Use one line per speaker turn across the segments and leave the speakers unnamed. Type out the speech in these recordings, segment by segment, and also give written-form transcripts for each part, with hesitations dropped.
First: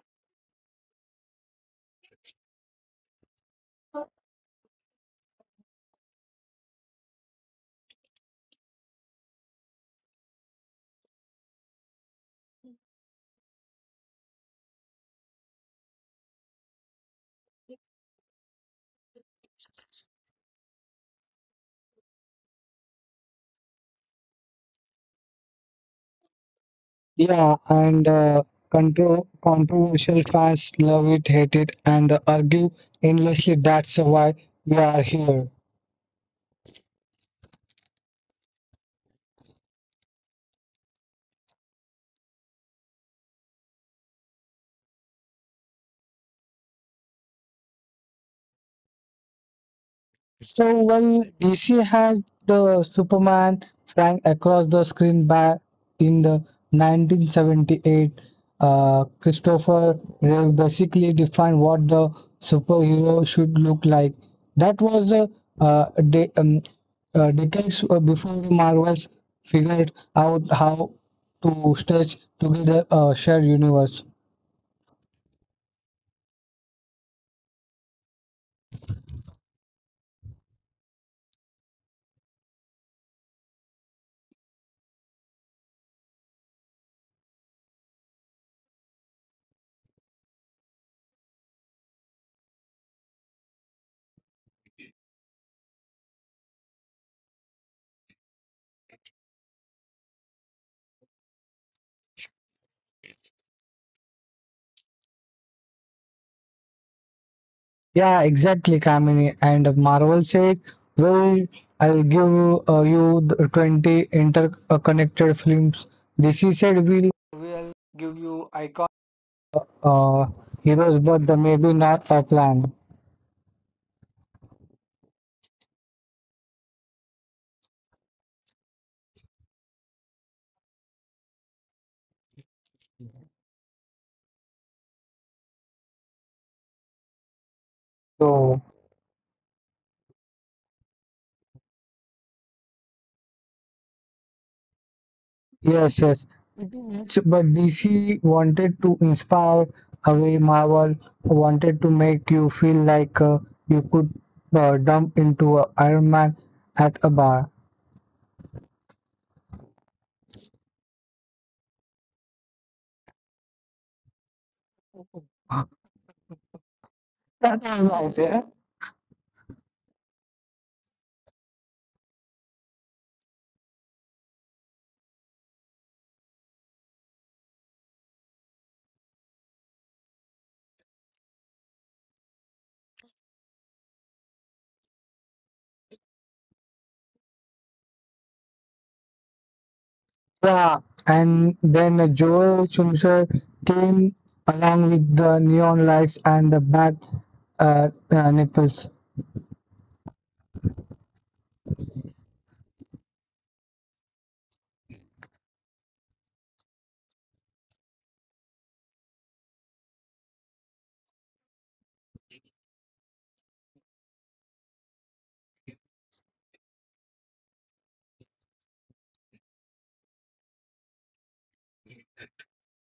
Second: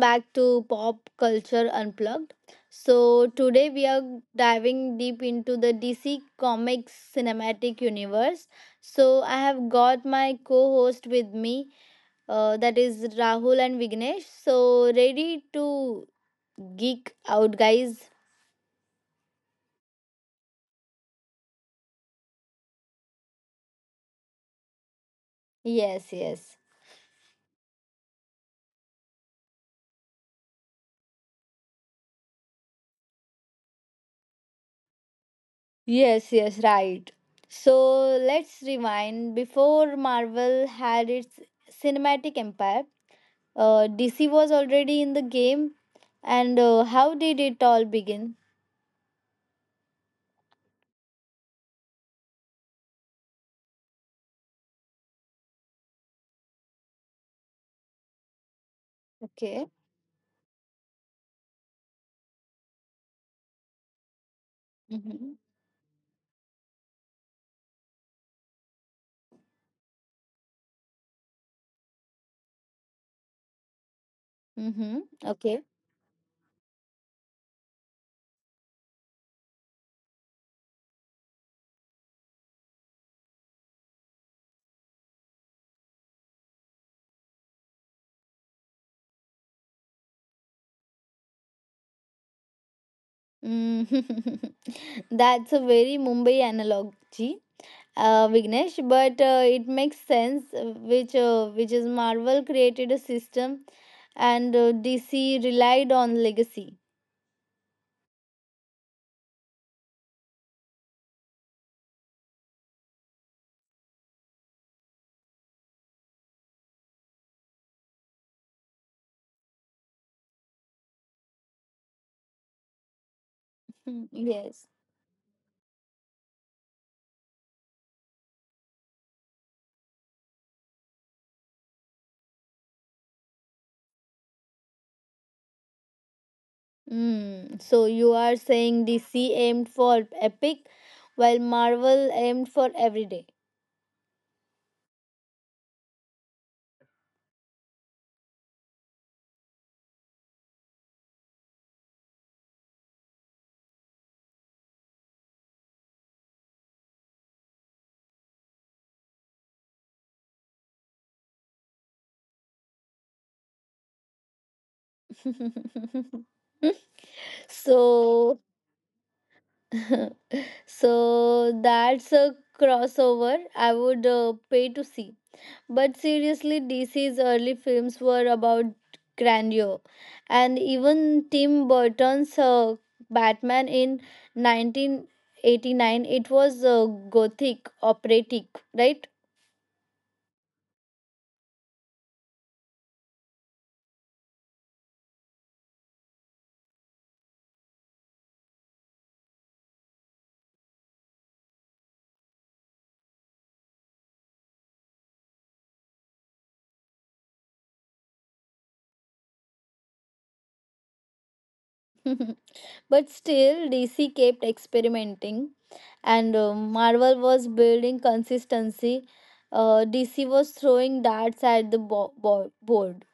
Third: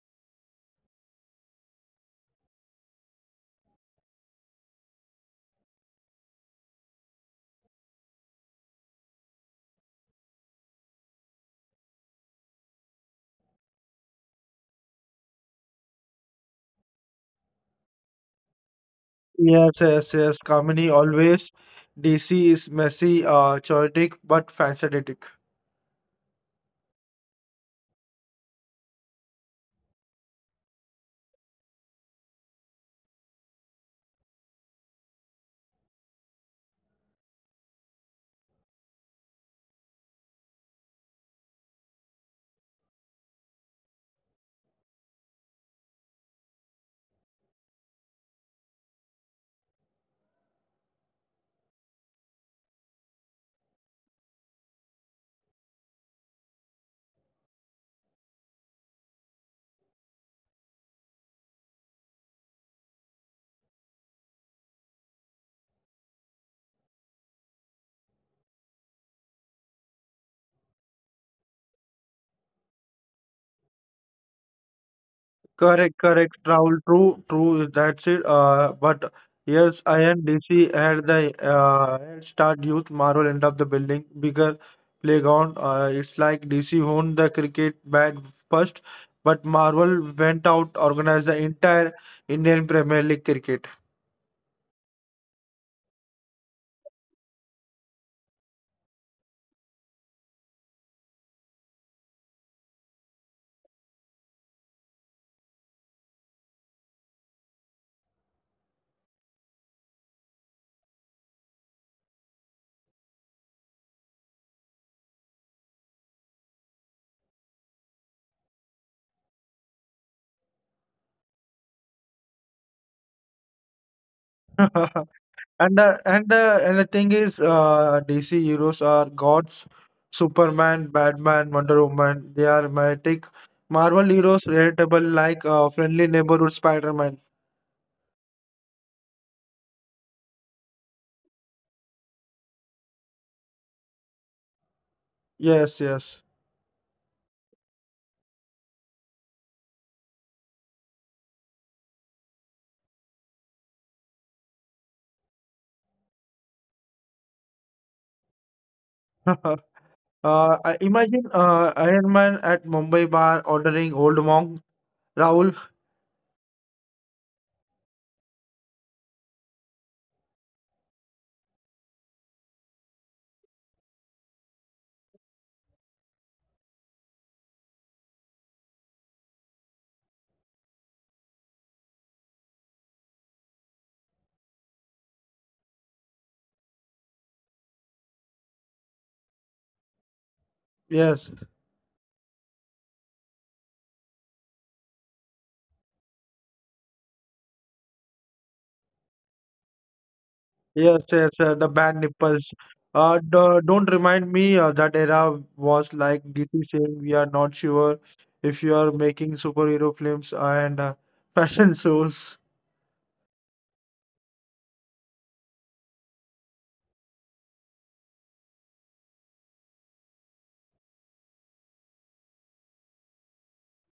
back to Pop Culture Unplugged. So today we are diving deep into the DC Comics cinematic universe. So I have got my co-host with me, that is Rahul and Vignesh. So ready to geek out, guys?
Yes, yes, yes. Comedy always. DC is messy, chaotic, but fascinating.
Yes, yes.
Yeah, and controversial fans love it, hate it, and argue endlessly that's why we are here.
Yes, yes, right. So let's rewind. Before Marvel had its cinematic empire, DC was already in the game, and how did it all begin?
So, well, DC had the Superman flying across the screen back in the 1978.
Okay.
Christopher Reeve basically defined what the superhero should look like. That was
Mm-hmm.
the de decades before the Marvels figured out how to stitch together a shared universe.
Mm-hmm.
Correct,
Okay.
correct. Raul, true, true. That's it. But yes, I and DC had the head start. Youth Marvel end up the building bigger playground. It's like DC owned the cricket bat first, but Marvel went out organized the entire Indian Premier League cricket.
Mm. That's a very Mumbai analogy, Vignesh, but it makes sense. Which is Marvel created a system, and DC relied on legacy.
Yeah, exactly, Kamini. And Marvel said, "Well, I'll give you the 20 interconnected films." DC said, "We'll give you icon. uh, Heroes, but the maybe not a plan."
Mm. Yes.
And the thing is, DC heroes are gods, Superman, Batman, Wonder Woman. They are mythic. Marvel heroes relatable, like friendly neighborhood Spider-Man.
Mm. So you are
So
saying DC aimed for epic, while Marvel aimed for everyday.
Yes, yes.
yes, yes, it is, but DC wanted to inspire away Marvel, wanted to make you feel like you could dump into a Iron Man at a bar.
I imagine Iron Man at Mumbai bar ordering Old Monk. Rahul,
That was
So
nice, yeah.
so that's a crossover I would pay to see, but seriously, DC's early films were about grandeur, and even Tim Burton's Batman in 1989, it was gothic, operatic, right?
yes.
Yeah, and then Joel Schumacher came along with the neon lights and the back nipples.
Yes, yes, the band nipples. Don't remind me that era was like DC saying we are not sure if you are making superhero films and fashion shows.
But still, DC kept experimenting, and Marvel was building consistency. DC was throwing darts at the board.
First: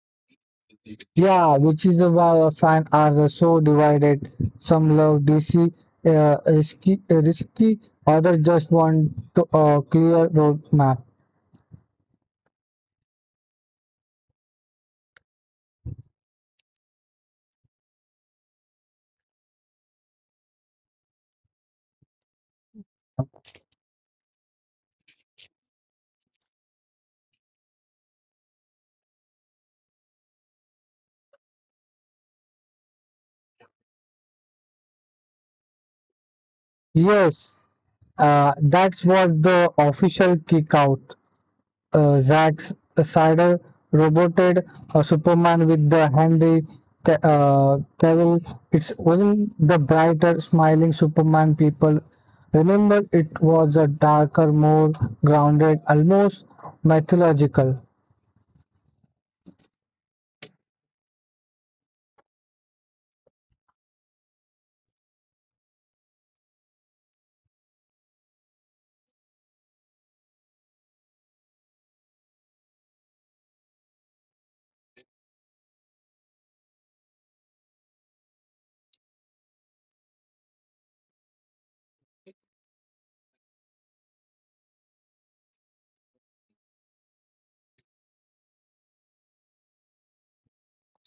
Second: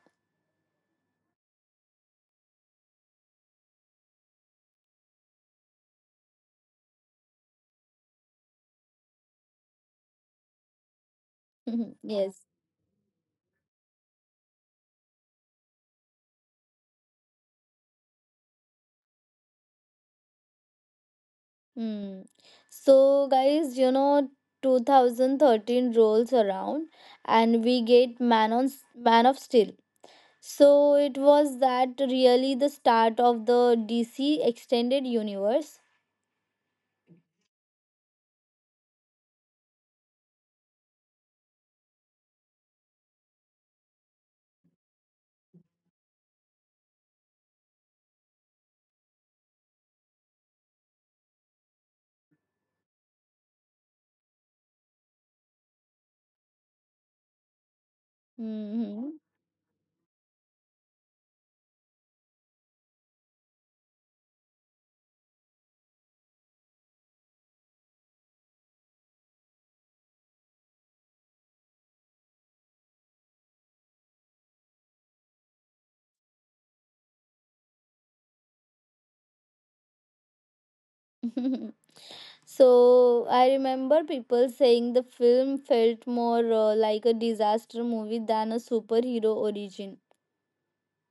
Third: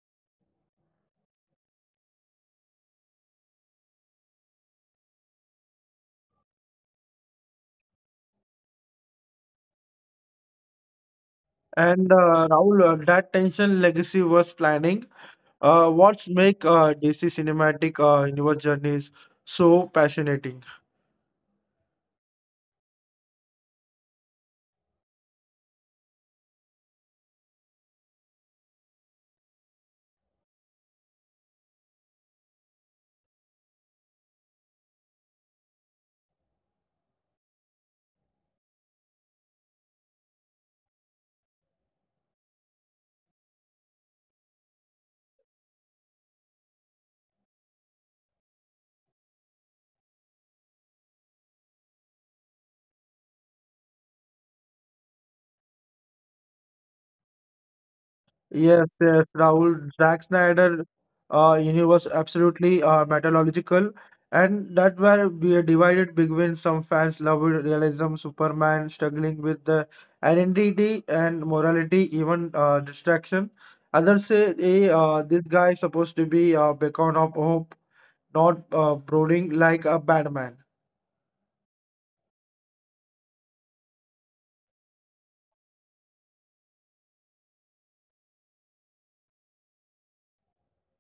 Yeah, which is why our fans are so divided. Some love DC risky, others just want to clear roadmap.
And
Yes.
Rahul, that tension legacy was planning. What's make DC cinematic universe journeys so passionate?
Hmm. So, guys, you know, 2013 rolls around, and we get Man of Steel. So it was that really the start of the DC extended universe?
Yes, that's what the official kick out. Zack Snyder roboted Superman with the Henry Cavill. It wasn't the brighter, smiling Superman people. Remember, it was a darker, more grounded, almost mythological.
Yes,
Hmm.
yes, Rahul. Zack Snyder universe absolutely metallurgical, and that where we are divided between some fans loved realism, Superman struggling with the identity and morality, even distraction. Others say, hey, this guy is supposed to be a beacon of hope, not brooding like a bad man.
So I remember people saying the film felt more like a disaster movie than a superhero origin.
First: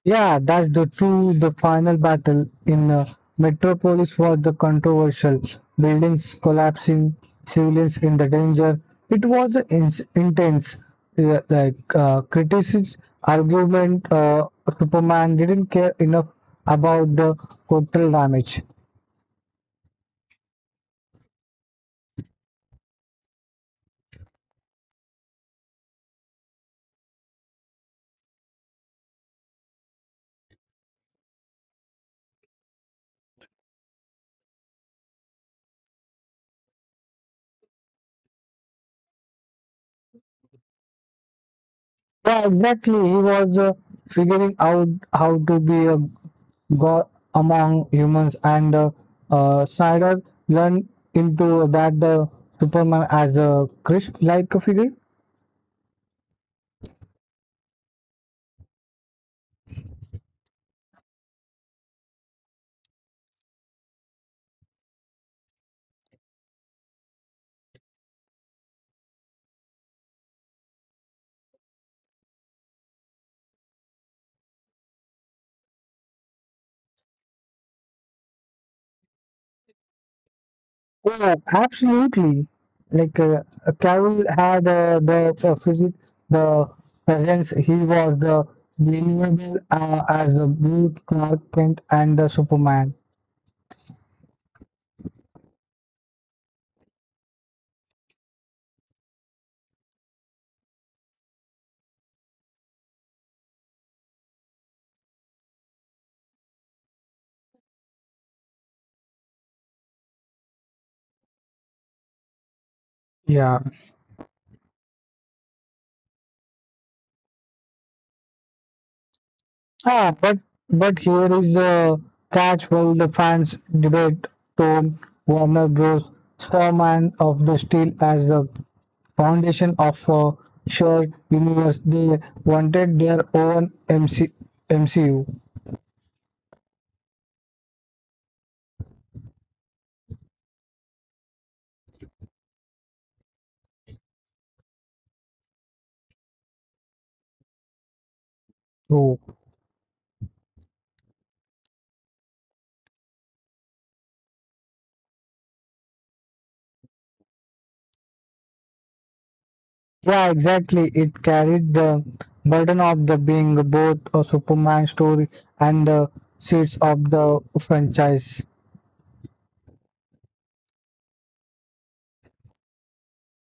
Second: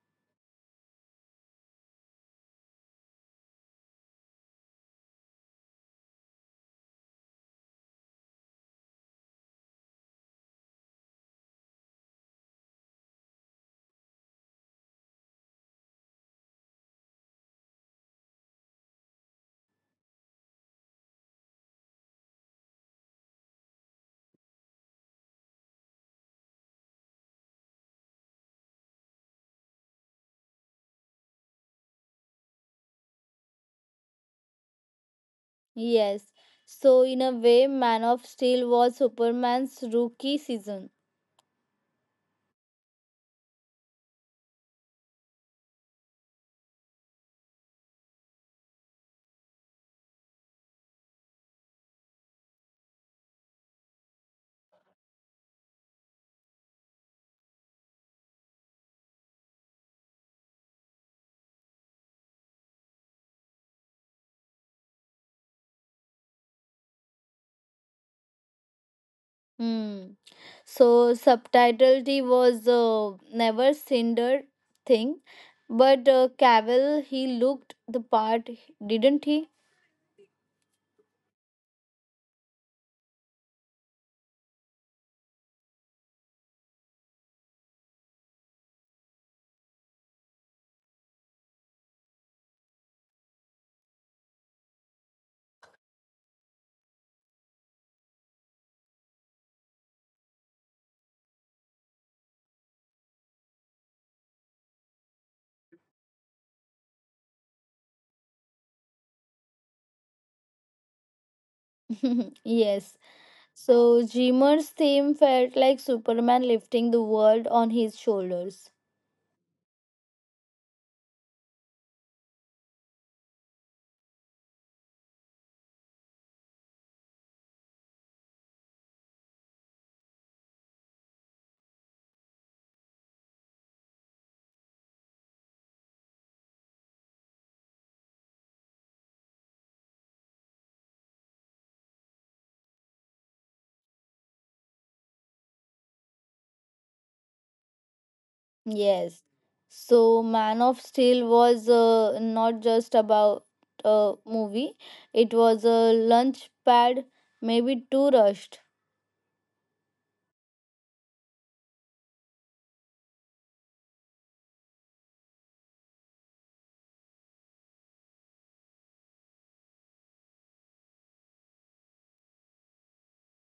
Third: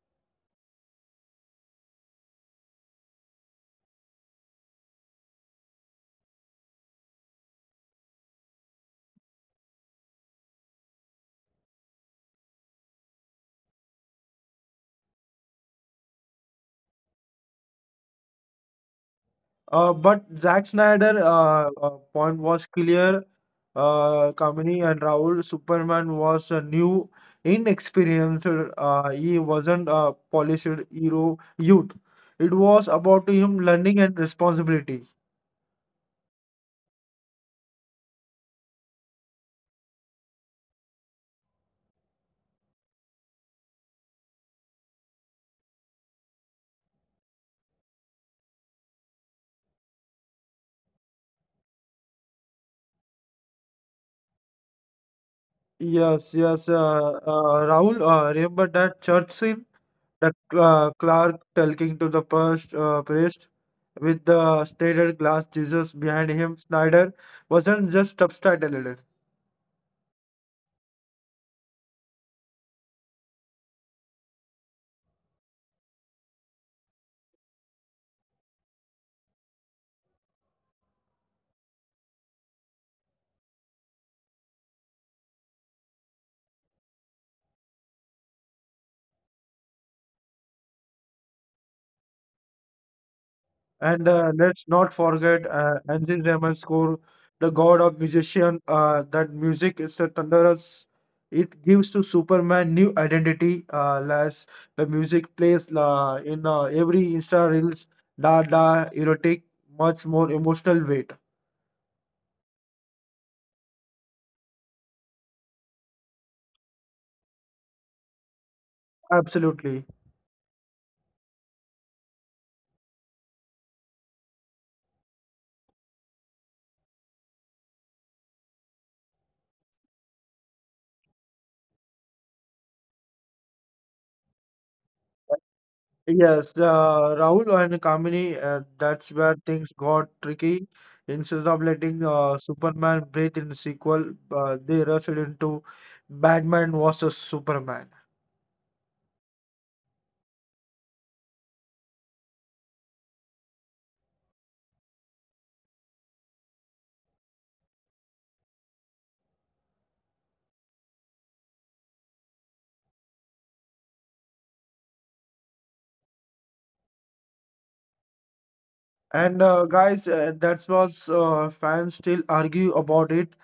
Yeah, that's the true. The final battle in Metropolis was the controversial. Buildings collapsing, civilians in the danger. It was an ins intense, criticism, argument. Superman didn't care enough about the collateral damage.
But Zack Snyder point was clear. Kamini and Raul, Superman was a new, inexperienced. He wasn't a polished hero youth. It was about him learning and responsibility.
Yes. So in a way, Man of Steel was Superman's rookie season.
Yeah, exactly. He was figuring out how to be a got among humans, and Snyder learned into that the Superman as a Christ-like figure.
Yes, yes. Raul, remember that church scene? That Clark talking to the priest, priest with the stained glass Jesus behind him. Snyder wasn't just subtitled.
Hmm. So subtitle, he was never cinder thing, but Cavill, he looked the part, didn't he?
Yeah, absolutely. Like Cavill had the physique, the presence. He was the believable as the blue Clark Kent and the Superman.
And Let's not forget Anzin Ramascore, the god of musician, that music is the thunderous. It gives to Superman new identity as the music plays in every Insta Reels, da da erotic, much more emotional weight.
Yes.
Yeah.
So Dreamer's theme felt like Superman lifting the world on his shoulders.
Absolutely.
Ah, but here is the catch while the fans debate Tom Warner Bros. Foreman of the Steel as the foundation of a shared universe. They wanted their own MCU.
Yes, Rahul and Kamini, that's where things got tricky. Instead of letting Superman breathe in the sequel, they rushed into Batman vs Superman.
Oh.
Yes. So Man of Steel was not just about a movie. It was a lunch pad, maybe too rushed.
Yeah, exactly. It carried the burden of the being both a Superman story and the seeds of the franchise.
And guys, that was fans still argue about it.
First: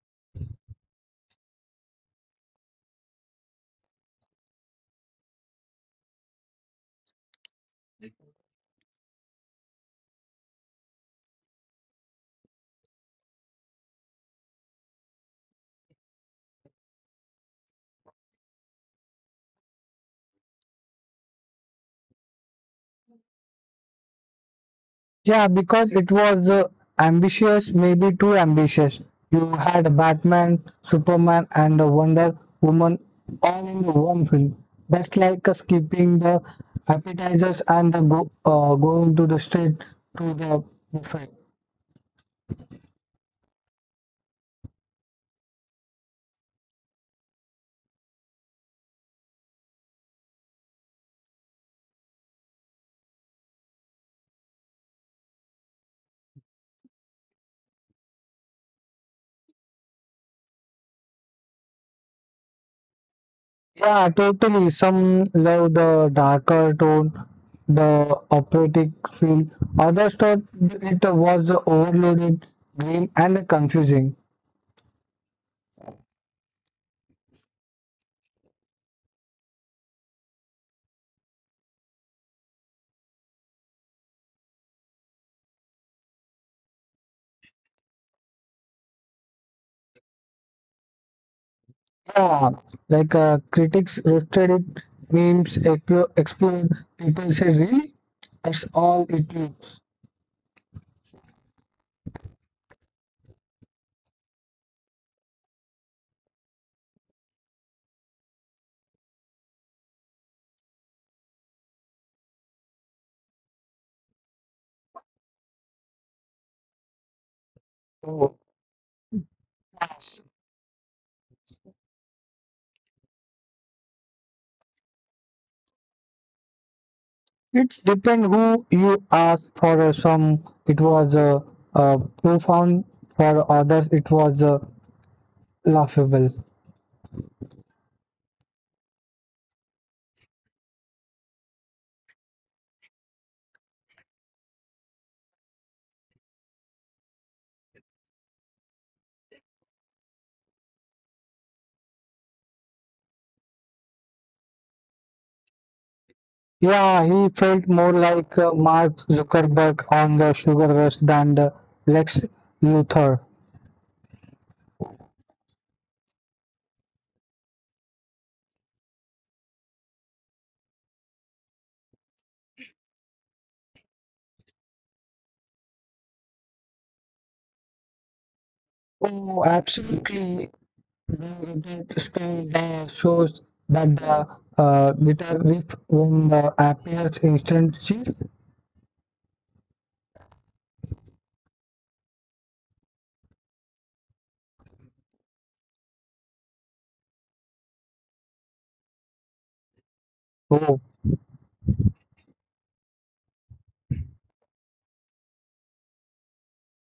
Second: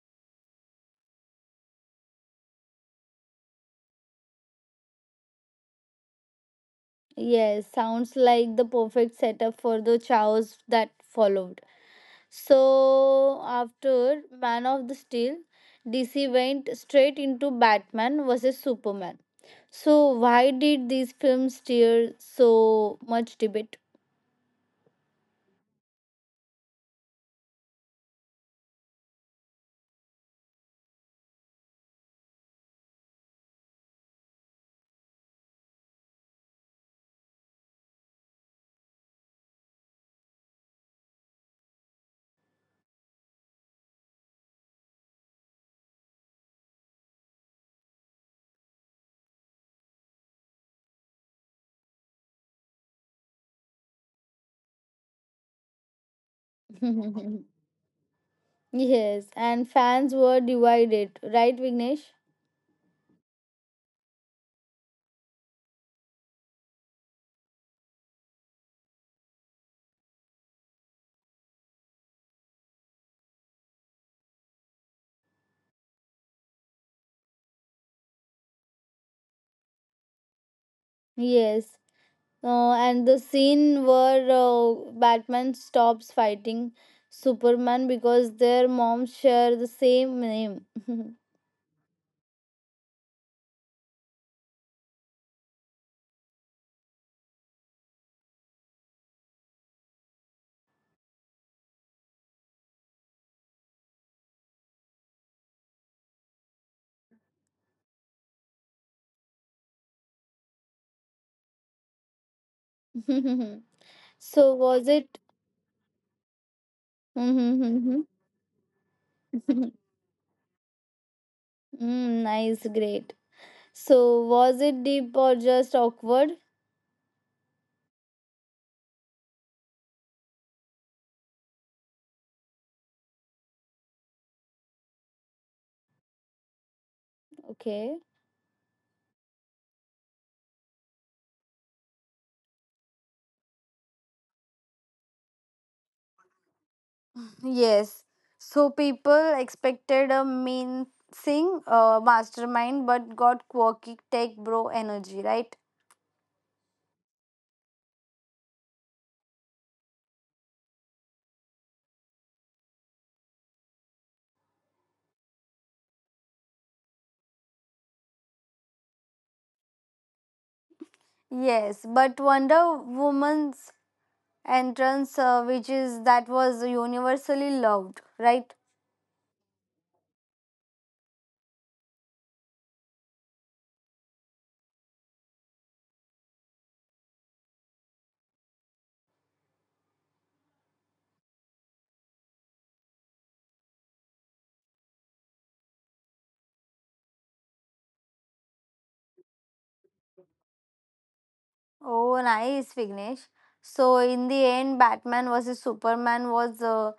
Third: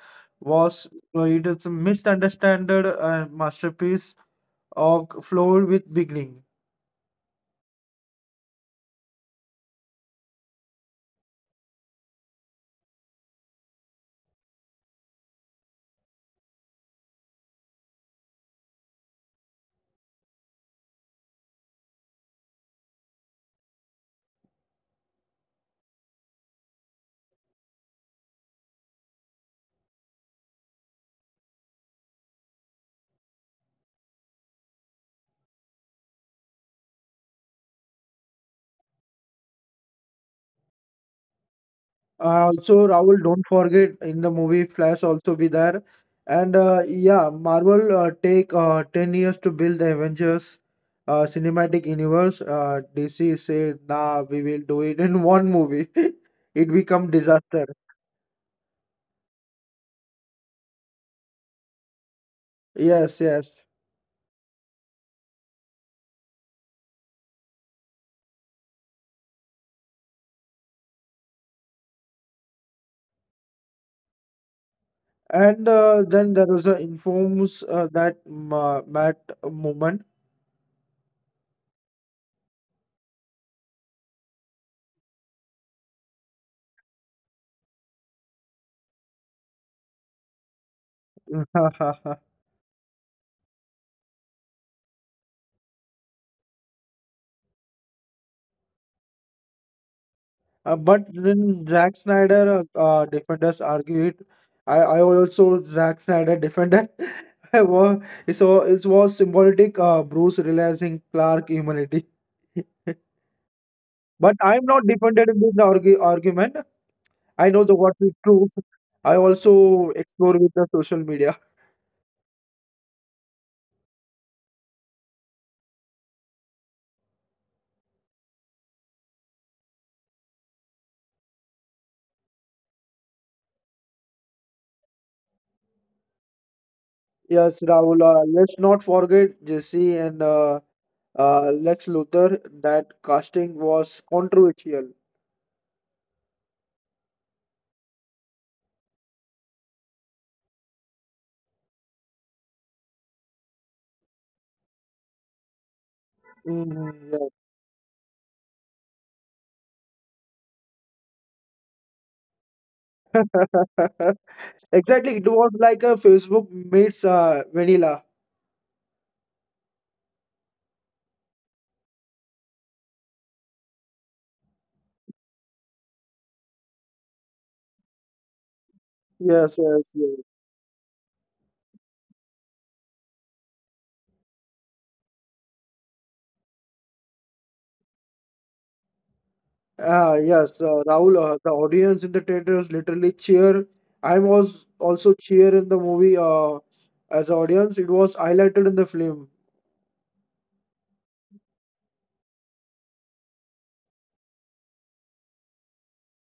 Was it is a misunderstood masterpiece of flawed with beginning.
Yes, sounds like the perfect setup for the chaos that followed. So after Man of the Steel, DC went straight into Batman versus Superman. So why did these films stir so much debate?
Yeah, because it was ambitious, maybe too ambitious. You had Batman, Superman, and Wonder Woman all in the one film. That's like skipping the appetizers and the go going to the straight to the buffet.
Also, Rahul, don't forget in the movie Flash also be there, and yeah, Marvel take 10 years to build the Avengers cinematic universe. DC said, "Nah, we will do it in one movie." It become disaster.
Yes, and fans were divided, right, Vignesh?
Yes, yes.
Yeah, totally. Some love the darker tone, the operatic feel. Others thought it was overloaded, grim, and confusing.
And then there was a informs that Ma Matt Moment.
Yes. And the scene where Batman stops fighting Superman because their moms share the same name.
Yeah, like critics roasted it, memes explode. People say, really? That's all it is.
But then Zack Snyder defenders argue it. I also Zack Snyder defender. wa- it was symbolic. Bruce realizing Clark humanity. But
So
I'm
was
not
it?
defended in this argument. I know the what is
So
true. I also explore with the social media.
Mm, nice, great. So, was it deep or just awkward?
it depends who you ask for. Some, it was profound. For others, it was laughable.
Okay.
Yes, Rahul. Let's not forget Jesse and Lex Luthor. That casting was controversial.
Yes. So people expected a mean sing mastermind, but got quirky tech bro energy, right?
Yeah, he felt more like
Mm,
Mark Zuckerberg on the sugar rush than the Lex Luthor.
yeah. Exactly, it was like a Facebook meets Vanilla.
Yes, but Wonder Woman's entrance, which is that was universally loved, right?
Oh, absolutely.
Yes, yes, yes.
That style shows that the guitar riff when appears instances.
Ah, yes, Rahul, the audience in the theaters literally cheer. I was also cheer in the movie as audience. It was highlighted in the film.
Oh,
Oh, nice, Vignesh. So in the end, Batman versus Superman was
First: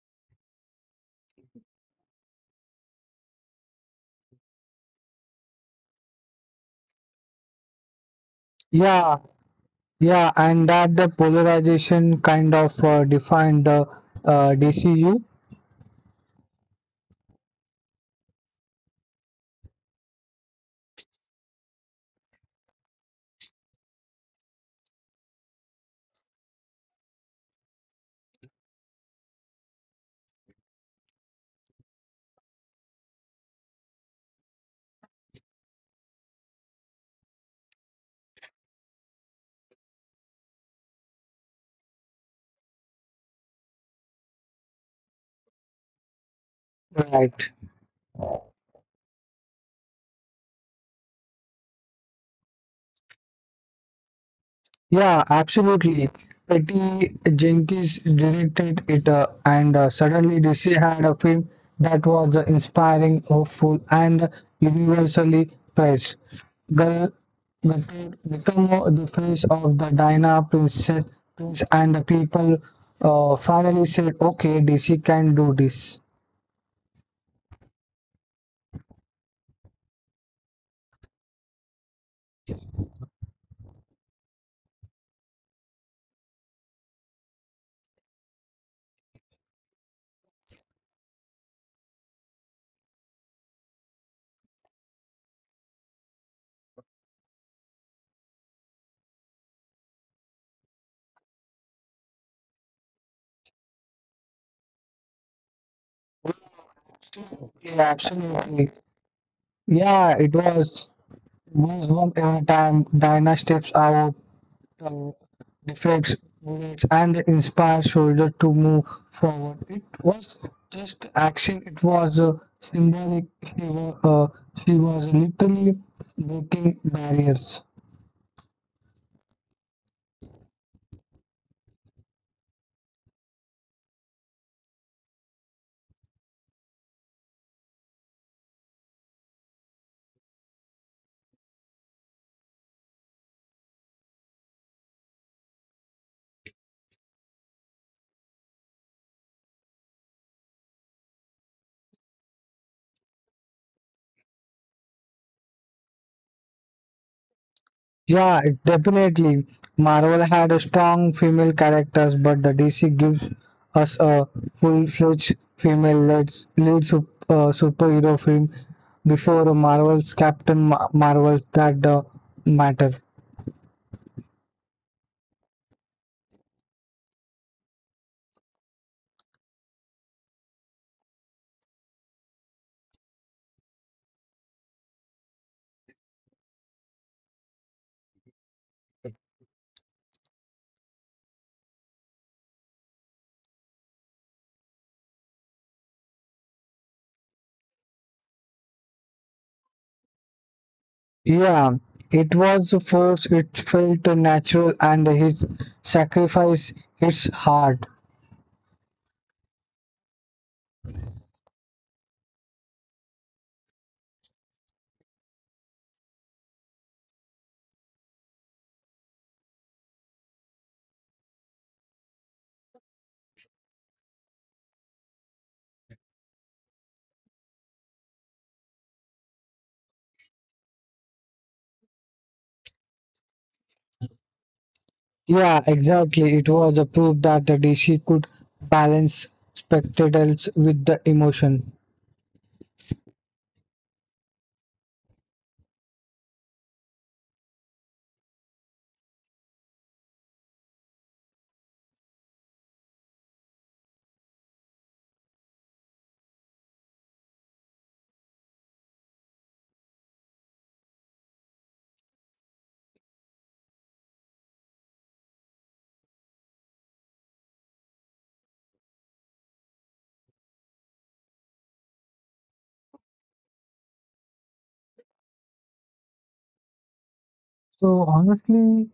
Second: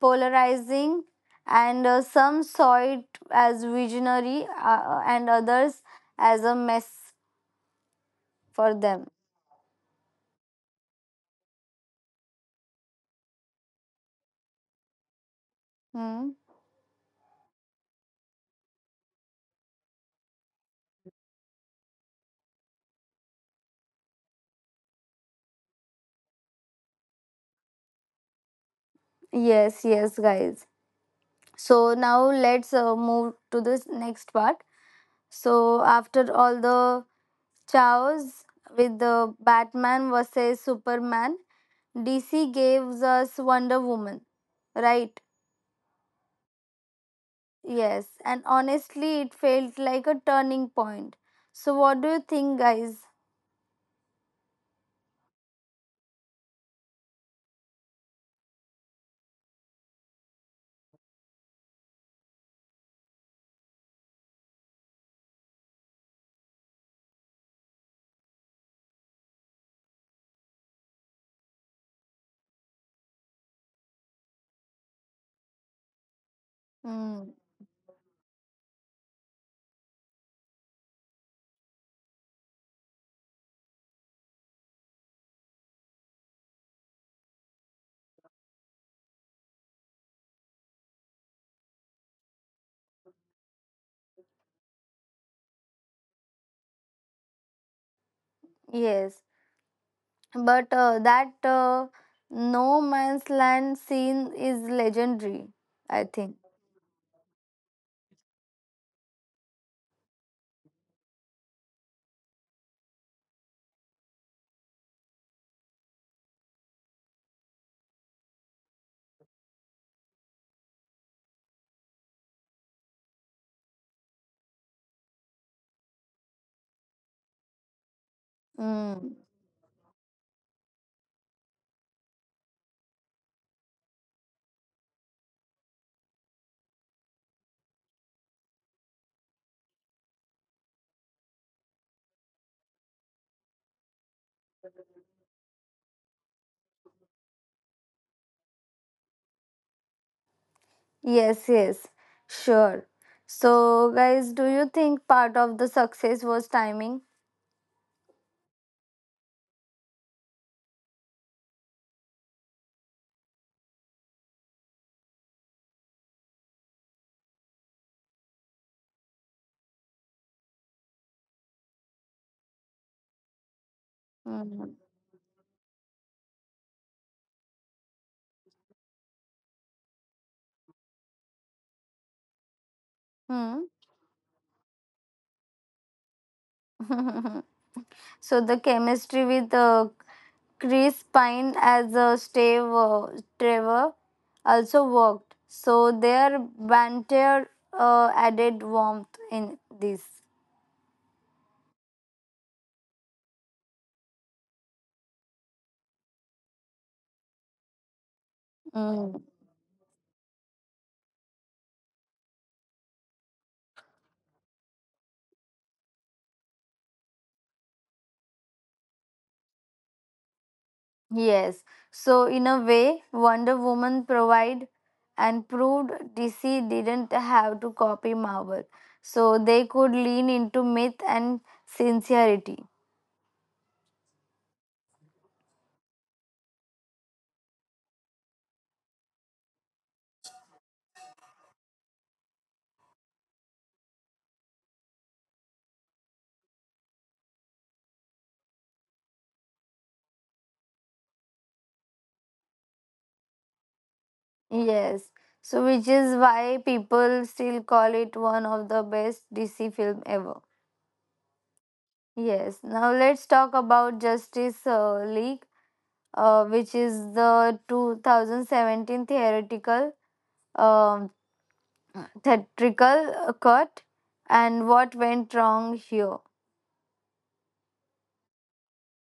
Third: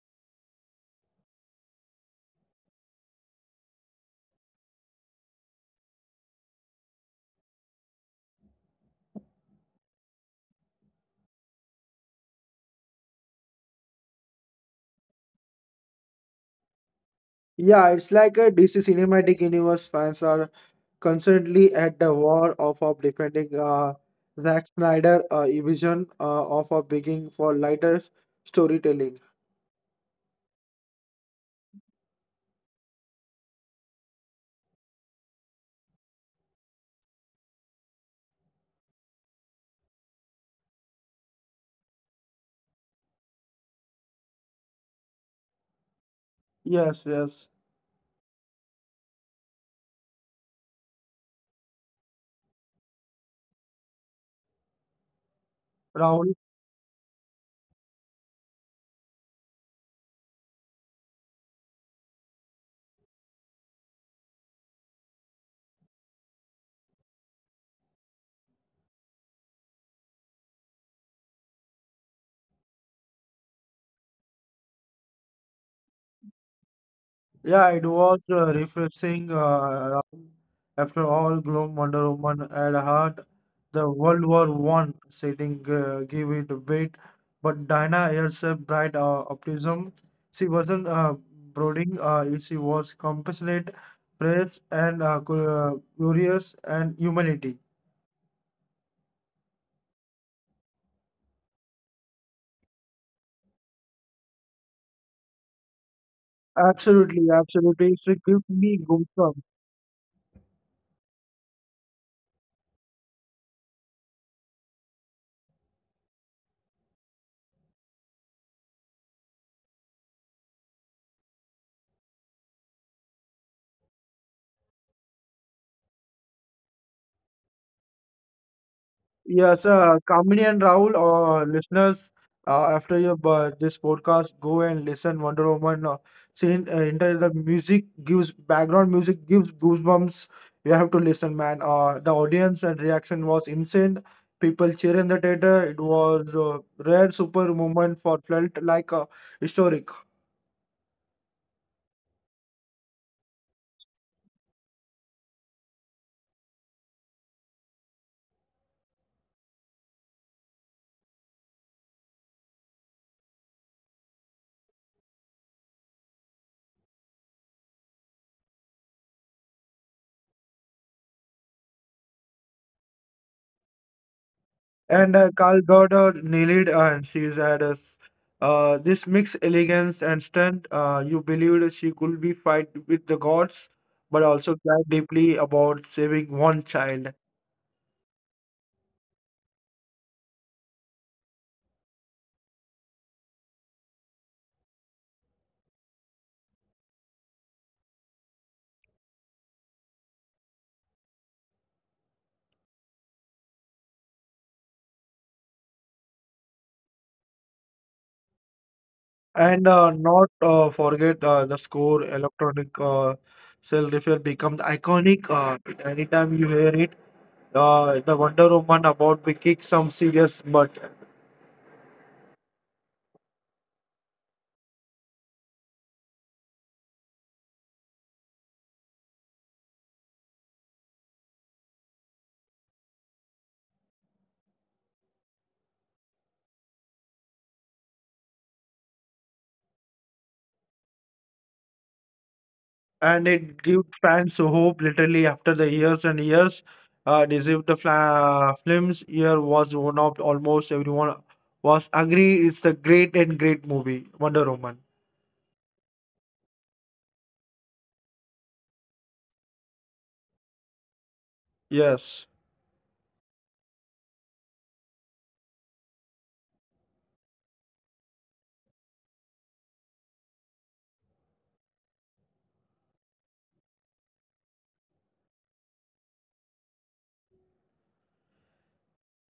polarizing, and some saw it as visionary and others as a mess for them.
yeah, yeah, and that the polarization kind of defined the DCU,
Hmm.
Yeah, it's like a DC Cinematic Universe fans are constantly at the war of defending Zack Snyder vision of a begging for lighter storytelling.
Yes, yes, guys. So now let's move to this next part. So after all the chaos with the Batman versus Superman, DC gave us Wonder Woman, right?
Yes, yes.
right?
Yes, and honestly, it felt like a turning point. So what do you think, guys?
Yeah,
Rahul.
absolutely. Patty Jenkins directed it, and suddenly DC had a film that was inspiring, hopeful, and universally praised. Gal Gadot became the face of the Diana prince, and the people finally said, "Okay, DC can do this."
Yeah, it
Hmm.
was refreshing. Rahul. After all gloom, Wonder Woman had heart. The World War One setting gave it weight, but Diana herself bright optimism. She wasn't brooding. She was compassionate, praise, and glorious, and humanity.
Yes, but that no man's land scene is legendary, I think.
Absolutely, absolutely. She
Yeah,
gives me
absolutely.
goosebumps.
Yeah, it was goosebump every time Diana steps out uh, defects, bullets, and the inspired soldier to move forward. It was just action, it was a symbolic. She was, uh, she was literally breaking barriers.
Yes,
Mm.
Kamini and Rahul, listeners, after your this podcast, go and listen Wonder Woman. Enter the music gives background music gives goosebumps. You have to listen, man. The audience and reaction was insane. People cheer in the theater. It was a rare super moment for felt like historic.
Yes, yes, sure. So, guys, do you think part of the success was timing?
Yeah, it- definitely. Marvel had a strong female characters, but the DC gives us a full-fledged female lead, superhero film before Marvel's Marvel that matter.
And
Mm.
Karl Gauder nailed it, and she had us this mixed elegance and strength. You believed she could be fight with the gods, but
Hmm.
also cared deeply about saving one child.
So, the chemistry with Chris Pine as Trevor also worked. So, their banter added warmth in this.
Yeah, it was a force, it felt natural, and his sacrifice its hard.
And
Hmm.
not forget the score, electronic cell refer becomes iconic. Anytime you hear it, the Wonder Woman about to kick some serious butt.
Yes. So in a way, Wonder Woman provide and proved DC didn't have to copy Marvel. So they could lean into myth and sincerity.
Yeah, exactly. It was a proof that the DC could balance spectacles with the emotion.
And it gives fans hope literally after the years and years deceived the films year was one of almost everyone was agree it's the great and great movie Wonder Woman.
Yes. So which is why people still call it one of the best DC film ever.
Yes,
Yes. Now let's talk about Justice League, which is the 2017 theoretical um theatrical cut, and what went wrong here.
So honestly,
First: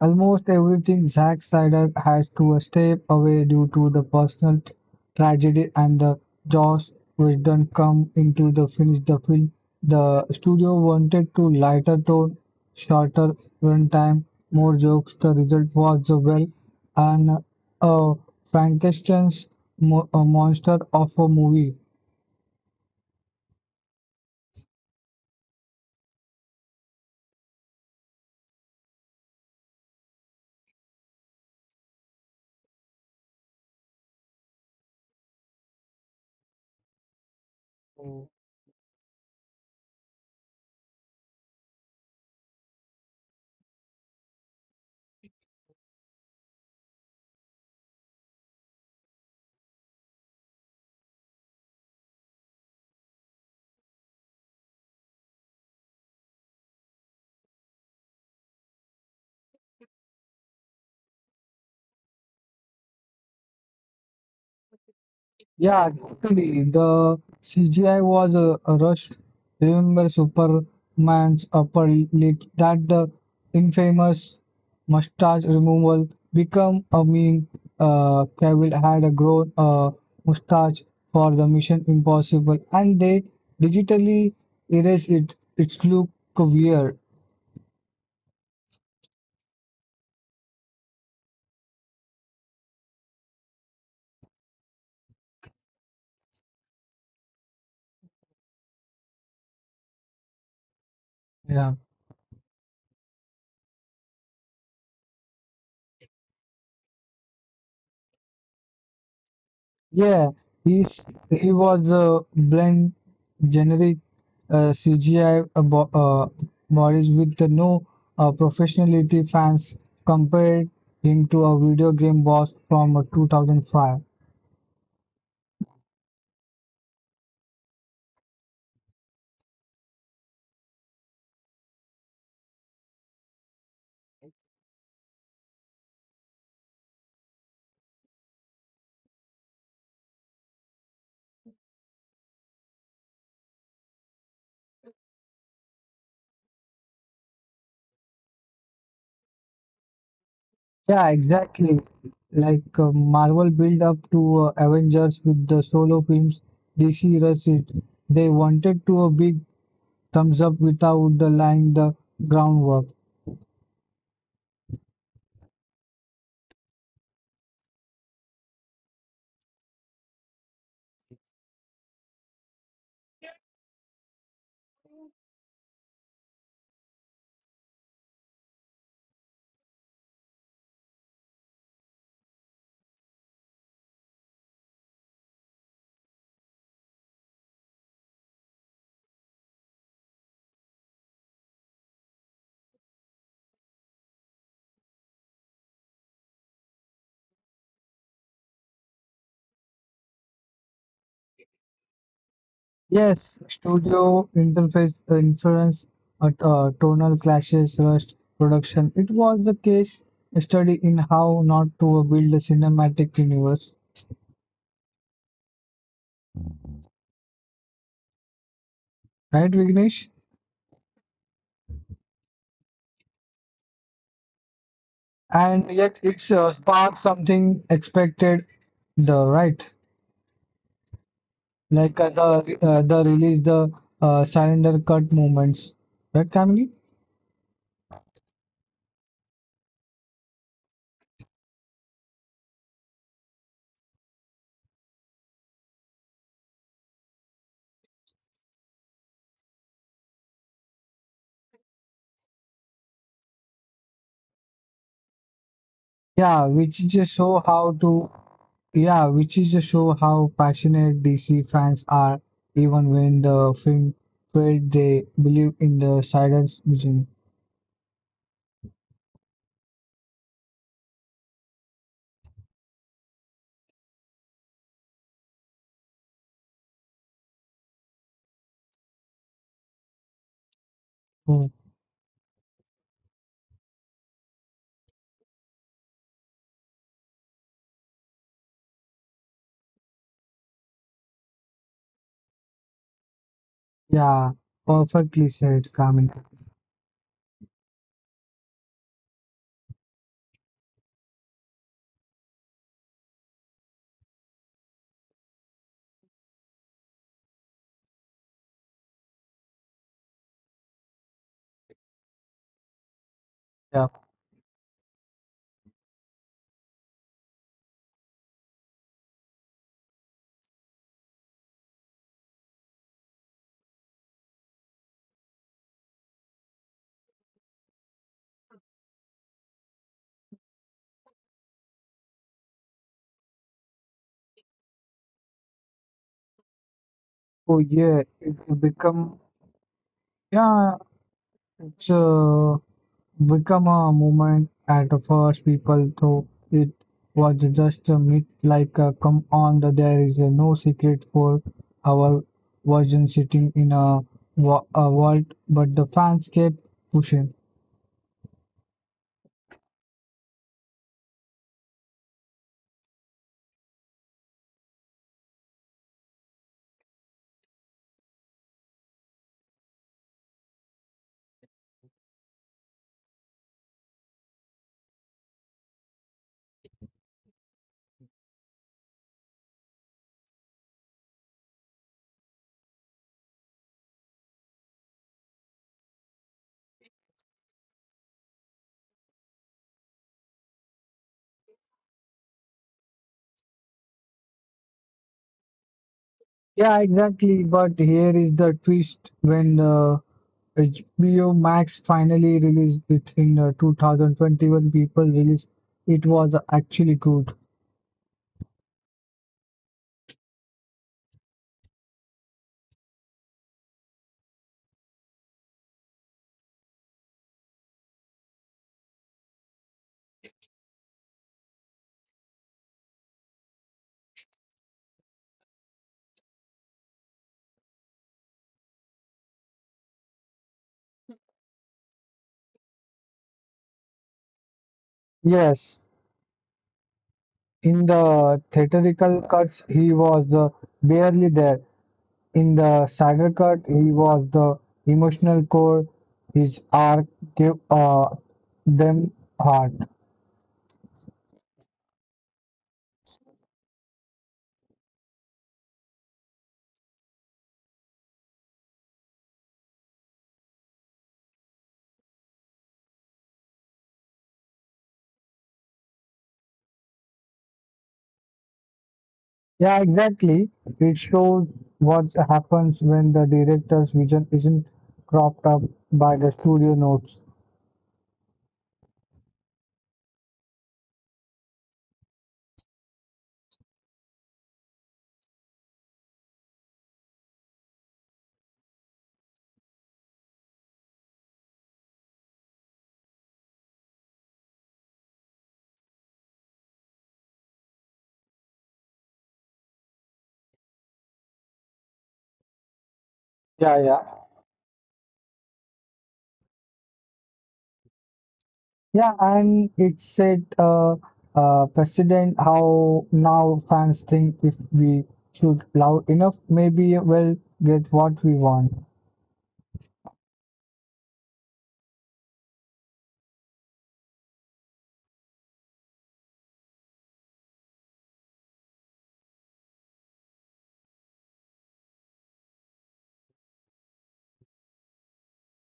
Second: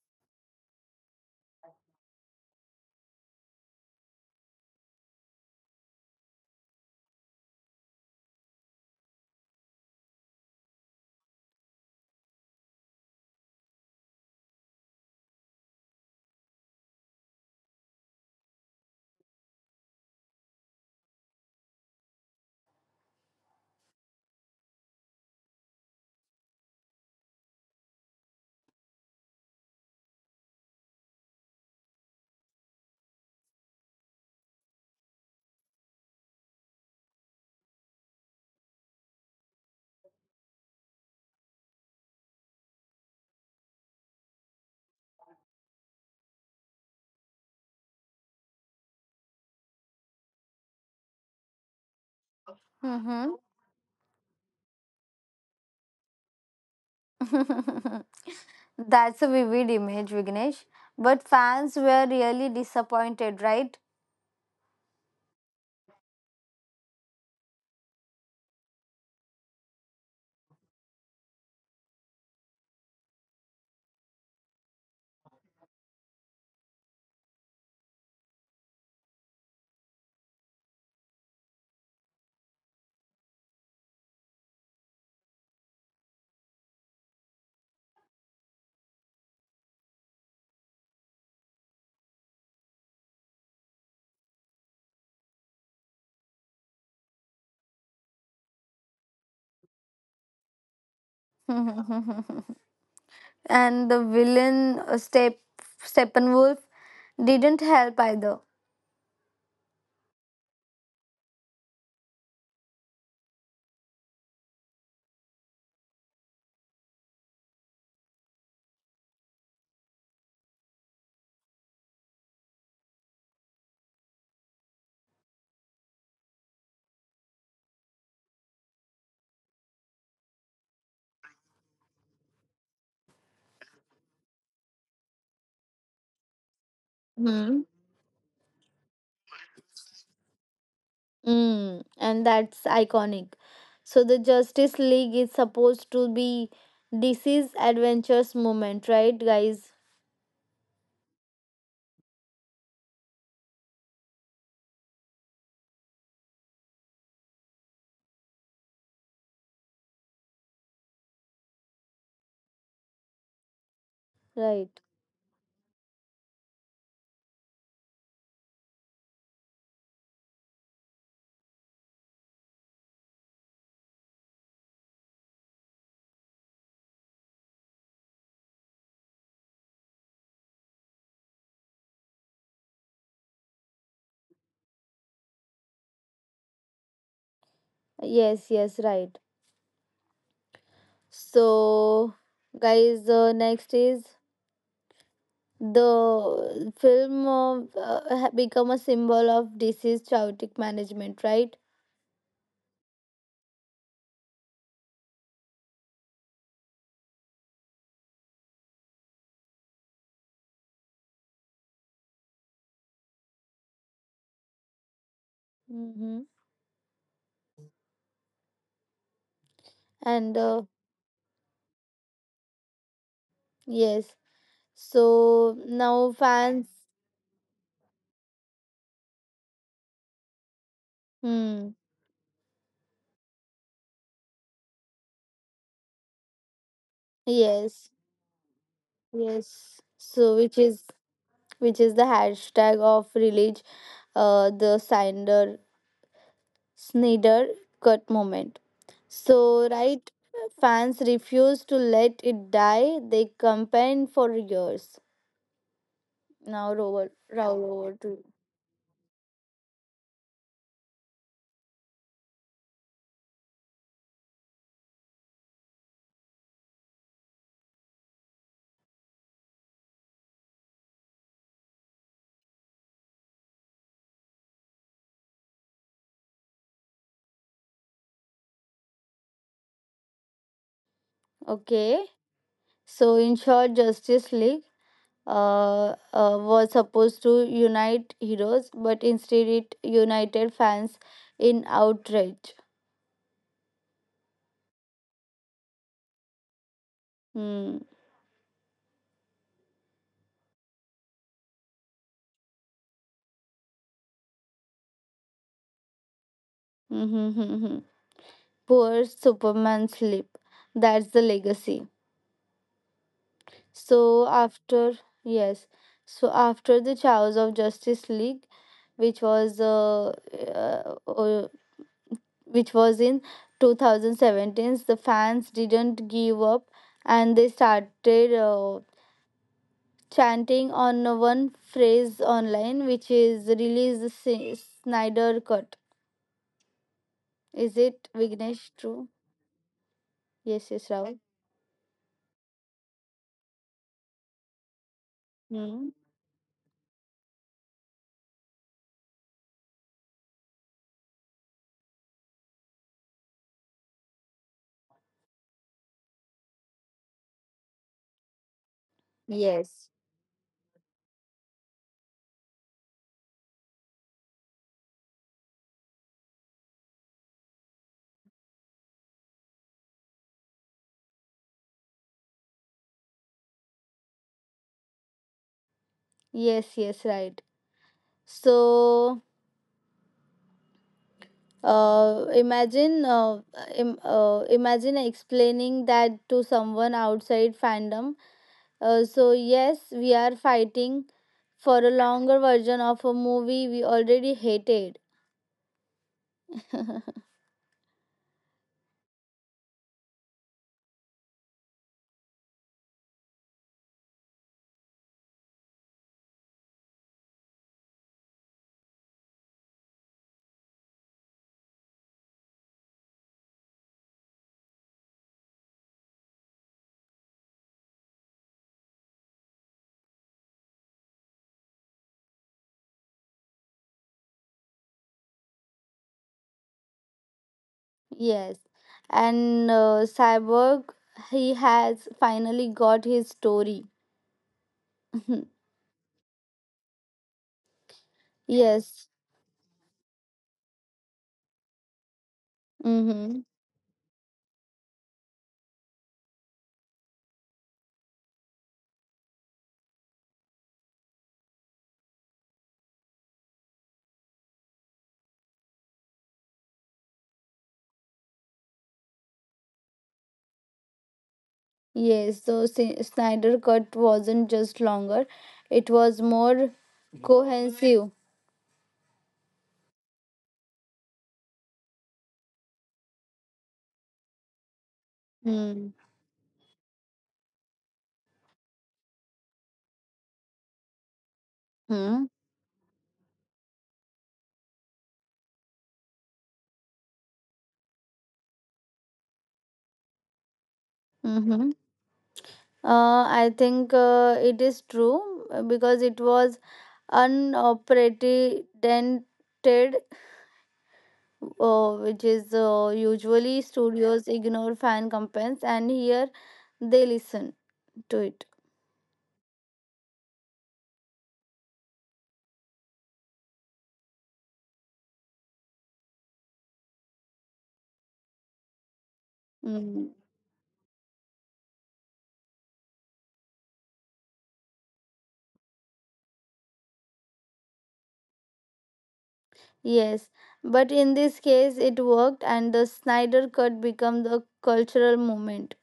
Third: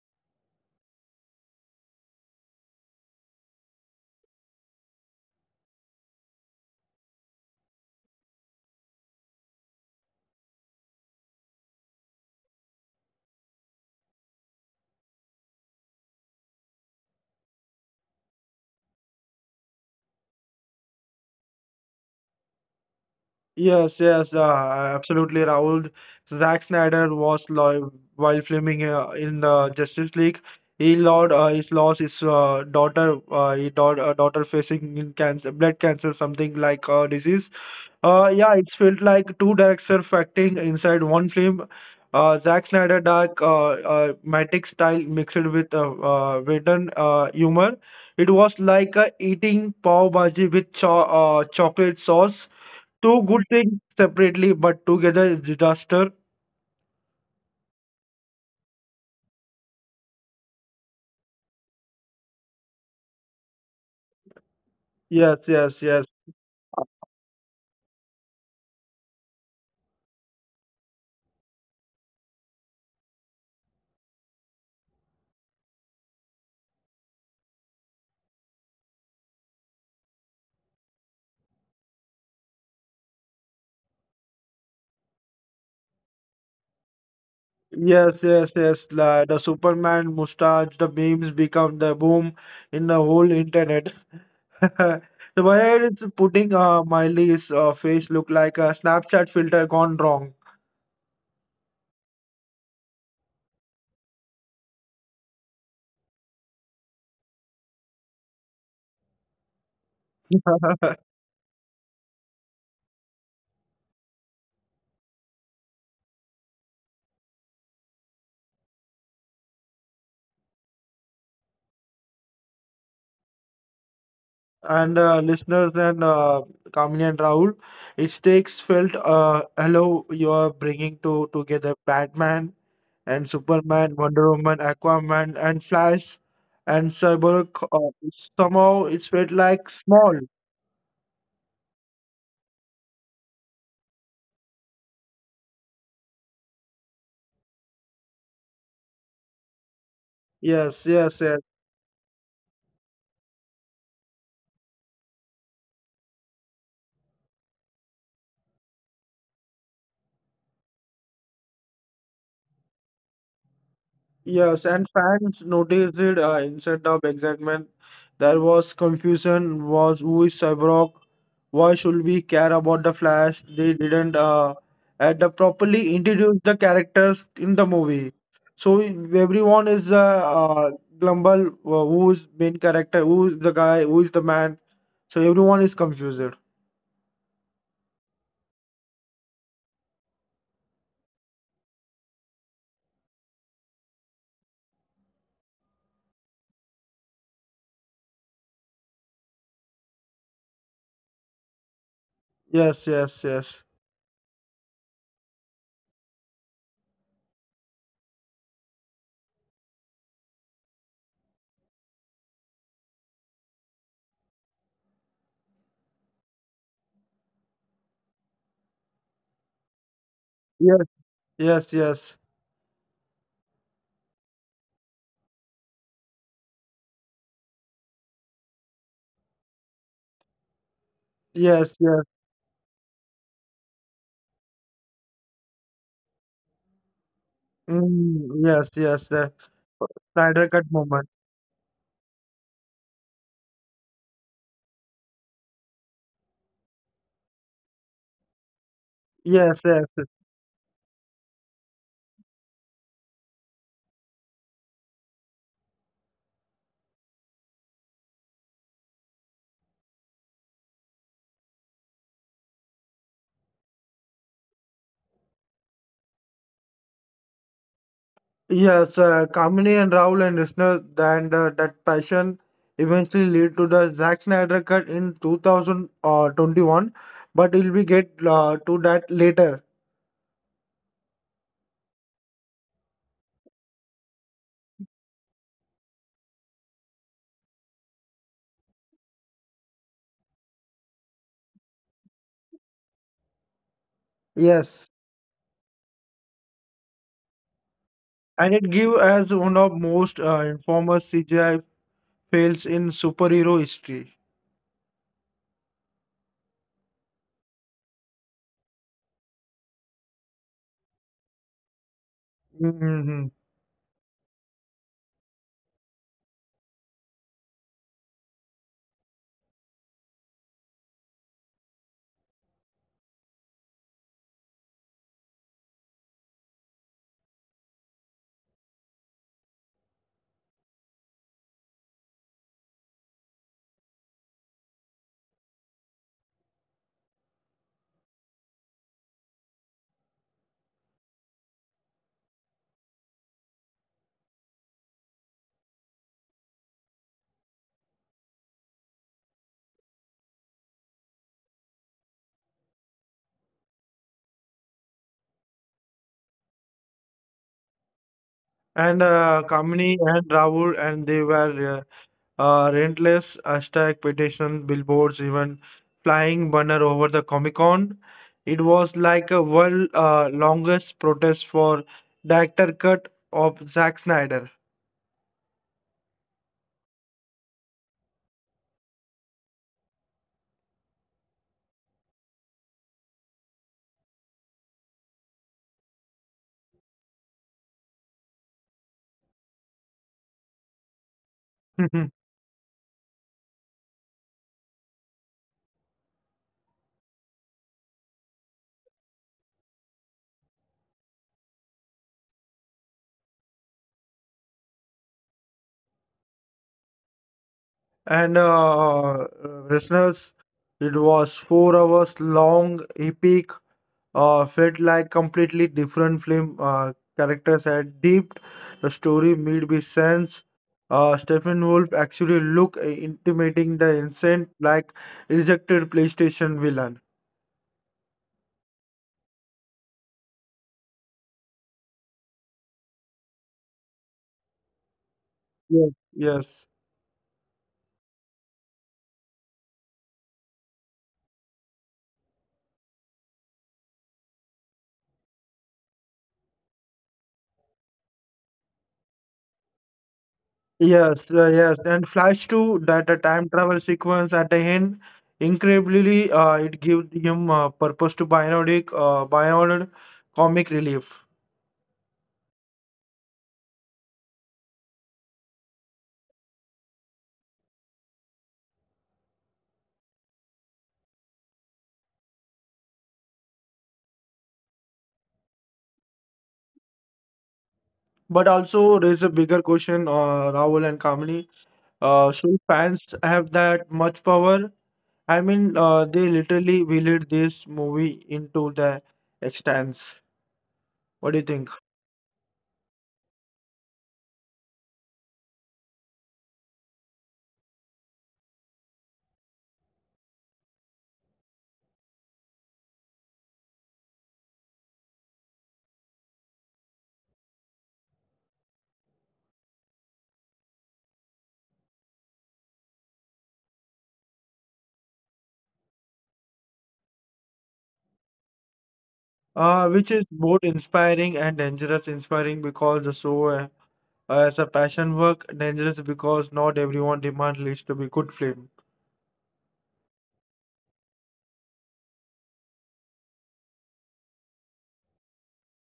almost everything Zack Snyder has to step away due to the personal tragedy and the Joss Whedon come into the finish the film. The studio wanted to lighter tone, shorter runtime, more jokes. The result was a well and a Frankenstein's a monster of a movie.
yes, yes, absolutely Raul, Zack Snyder was live while filming in the Justice League. He lost his lost his daughter he daughter, daughter facing in cancer blood cancer something like disease. Yeah, it's felt like two directors acting inside one film. Zack Snyder dark, matic style mixed with wooden humor. It was like eating pav bhaji with chocolate sauce. Two
Hmm.
good things separately, but together it's disaster.
That's a vivid image, Vignesh. But fans were really disappointed, right?
Yes, yes,
Yeah,
yes.
totally. The CGI was rushed. Remember Superman's upper lip? That the infamous mustache removal become a meme. Cavill had a grown mustache for the Mission Impossible, and they digitally erased it. It look weird.
Yes, yes, yes. La, the Superman mustache, the memes become the boom in the whole internet. The way it's putting Miley's face look like a Snapchat filter gone wrong.
Yeah.
And the villain, Steppenwolf, didn't help either.
Yeah, he's he was a blend generic CGI models with the no professionality fans compared him to a video game boss from 2005.
And listeners and Kamini and Rahul, it takes felt hello you are bringing to together Batman and Superman, Wonder Woman, Aquaman and Flash and
Hmm.
Cyborg. Somehow it's felt like small.
Mm, and that's iconic. So the Justice League is supposed to be DC's adventures moment, right, guys?
Yeah,
Yes, yes, yes,
exactly. Like Marvel build up to Avengers with the solo films, DC rushed it. They wanted to a big thumbs up without the laying the groundwork.
yes.
Right.
And fans noticed it instead of excitement. There was confusion. Was who is Cyborg? Why should we care about the Flash? They didn't at the properly introduce the characters in the movie. So everyone is glumble. Who is main character? Who is the guy? Who is the man? So everyone is confused.
Yes, yes, right. So, guys, next is the film of, become a symbol of disease chaotic management, right?
Yes, yes, yes,
Yes, studio interface inference, tonal clashes, rushed production. It was a case study in how not to build a cinematic universe,
Mm-hmm.
right,
And
yes,
Vignesh?
yes, yes,
yes, so now
And
fans,
yet it's sparked something expected, the right,
yes,
hmm,
yes.
like the release, the surrender cut moments, right, Kamini?
yes,
Mm, yes, yes. Yes.
yes. So
Snyder
which
Cut
is
moment.
the hashtag of release, the Snyder Snyder cut moment.
Yes,
So
yes,
right, fans refuse to let it die. They campaigned for years.
Yeah,
Now
which just
over to
show
you.
how to Yeah, which is to show how passionate DC fans are, even when the film failed, they believe in the silence vision.
yes. Kamini and Rahul and Risner, and that passion eventually lead to the Zack Snyder Cut in 2021. But we'll be get to that later.
Okay.
Mm.
So in short, Justice League was supposed to unite heroes, but instead it united fans in outrage.
Yeah, perfectly
Yes,
said, Carmen.
Hmm.
and it give as one of most infamous CGI fails in superhero history.
Mm-hmm. Poor Superman sleep. That's the legacy. So
Yeah.
Hmm.
after yes, so after the chaos of Justice League, which was uh, which was in 2017, the fans didn't give up, and they started chanting on one phrase online, which is release the Snyder cut. Is
Oh
it,
yeah,
Vignesh,
it will
true?
become
Yes, yes,
yeah.
Rahul.
It's become a movement at first
Hmm.
people thought it was just a myth like come on the, there is no secret for our version sitting in a vault but the fans kept pushing
And
Yes,
Kamini and Rahul, and they were relentless hashtag petition, billboards, even flying banner over the Comic Con. It was like a world longest protest for director cut of Zack Snyder.
yes, yes, right. So uh, imagine uh, imagine explaining that to someone outside fandom. So yes, we are fighting for a longer version of a movie we already hated.
yeah exactly but here is the twist when the HBO Max finally released it in 2021 people released it was actually good
And listeners, it was 4 hours long, epic, felt like completely different film. Characters had deep, the story made me sense. Stephen Wolf actually look intimidating the innocent like rejected PlayStation villain.
Yes. And Cyborg, he has finally got his story.
yes.
Yes, yes,
In the
Yes.
theatrical cuts, he was the barely there. In the sadder
Mm-hmm.
cut, he was the emotional core. His arc gave them heart.
yes, yes. And Flash 2, that a time travel sequence at the end, incredibly, it gives him purpose to bionic, bionic comic relief.
Yes. So Snyder cut wasn't just longer, it was more cohesive.
Yeah, exactly. It shows what happens when the director's vision isn't cropped up
Hmm.
by the studio notes.
But also raise a bigger question, Rahul and Kamini.
Hmm.
So fans have that much power. I mean, they literally wheeled this movie into the extents. What do you think?
Mm-hmm. I think it is true because it was unprecedented, which is usually studios ignore fan complaints, and here they listen to it.
Yeah, and it set a precedent how now fans think if we shoot loud enough, maybe we'll get what we want.
Which
Mm.
is both inspiring and dangerous. Inspiring because the show as a passion work, dangerous because not everyone demand leads to be good film.
Yes, but in this case, it worked, and the Snyder Cut became the cultural moment.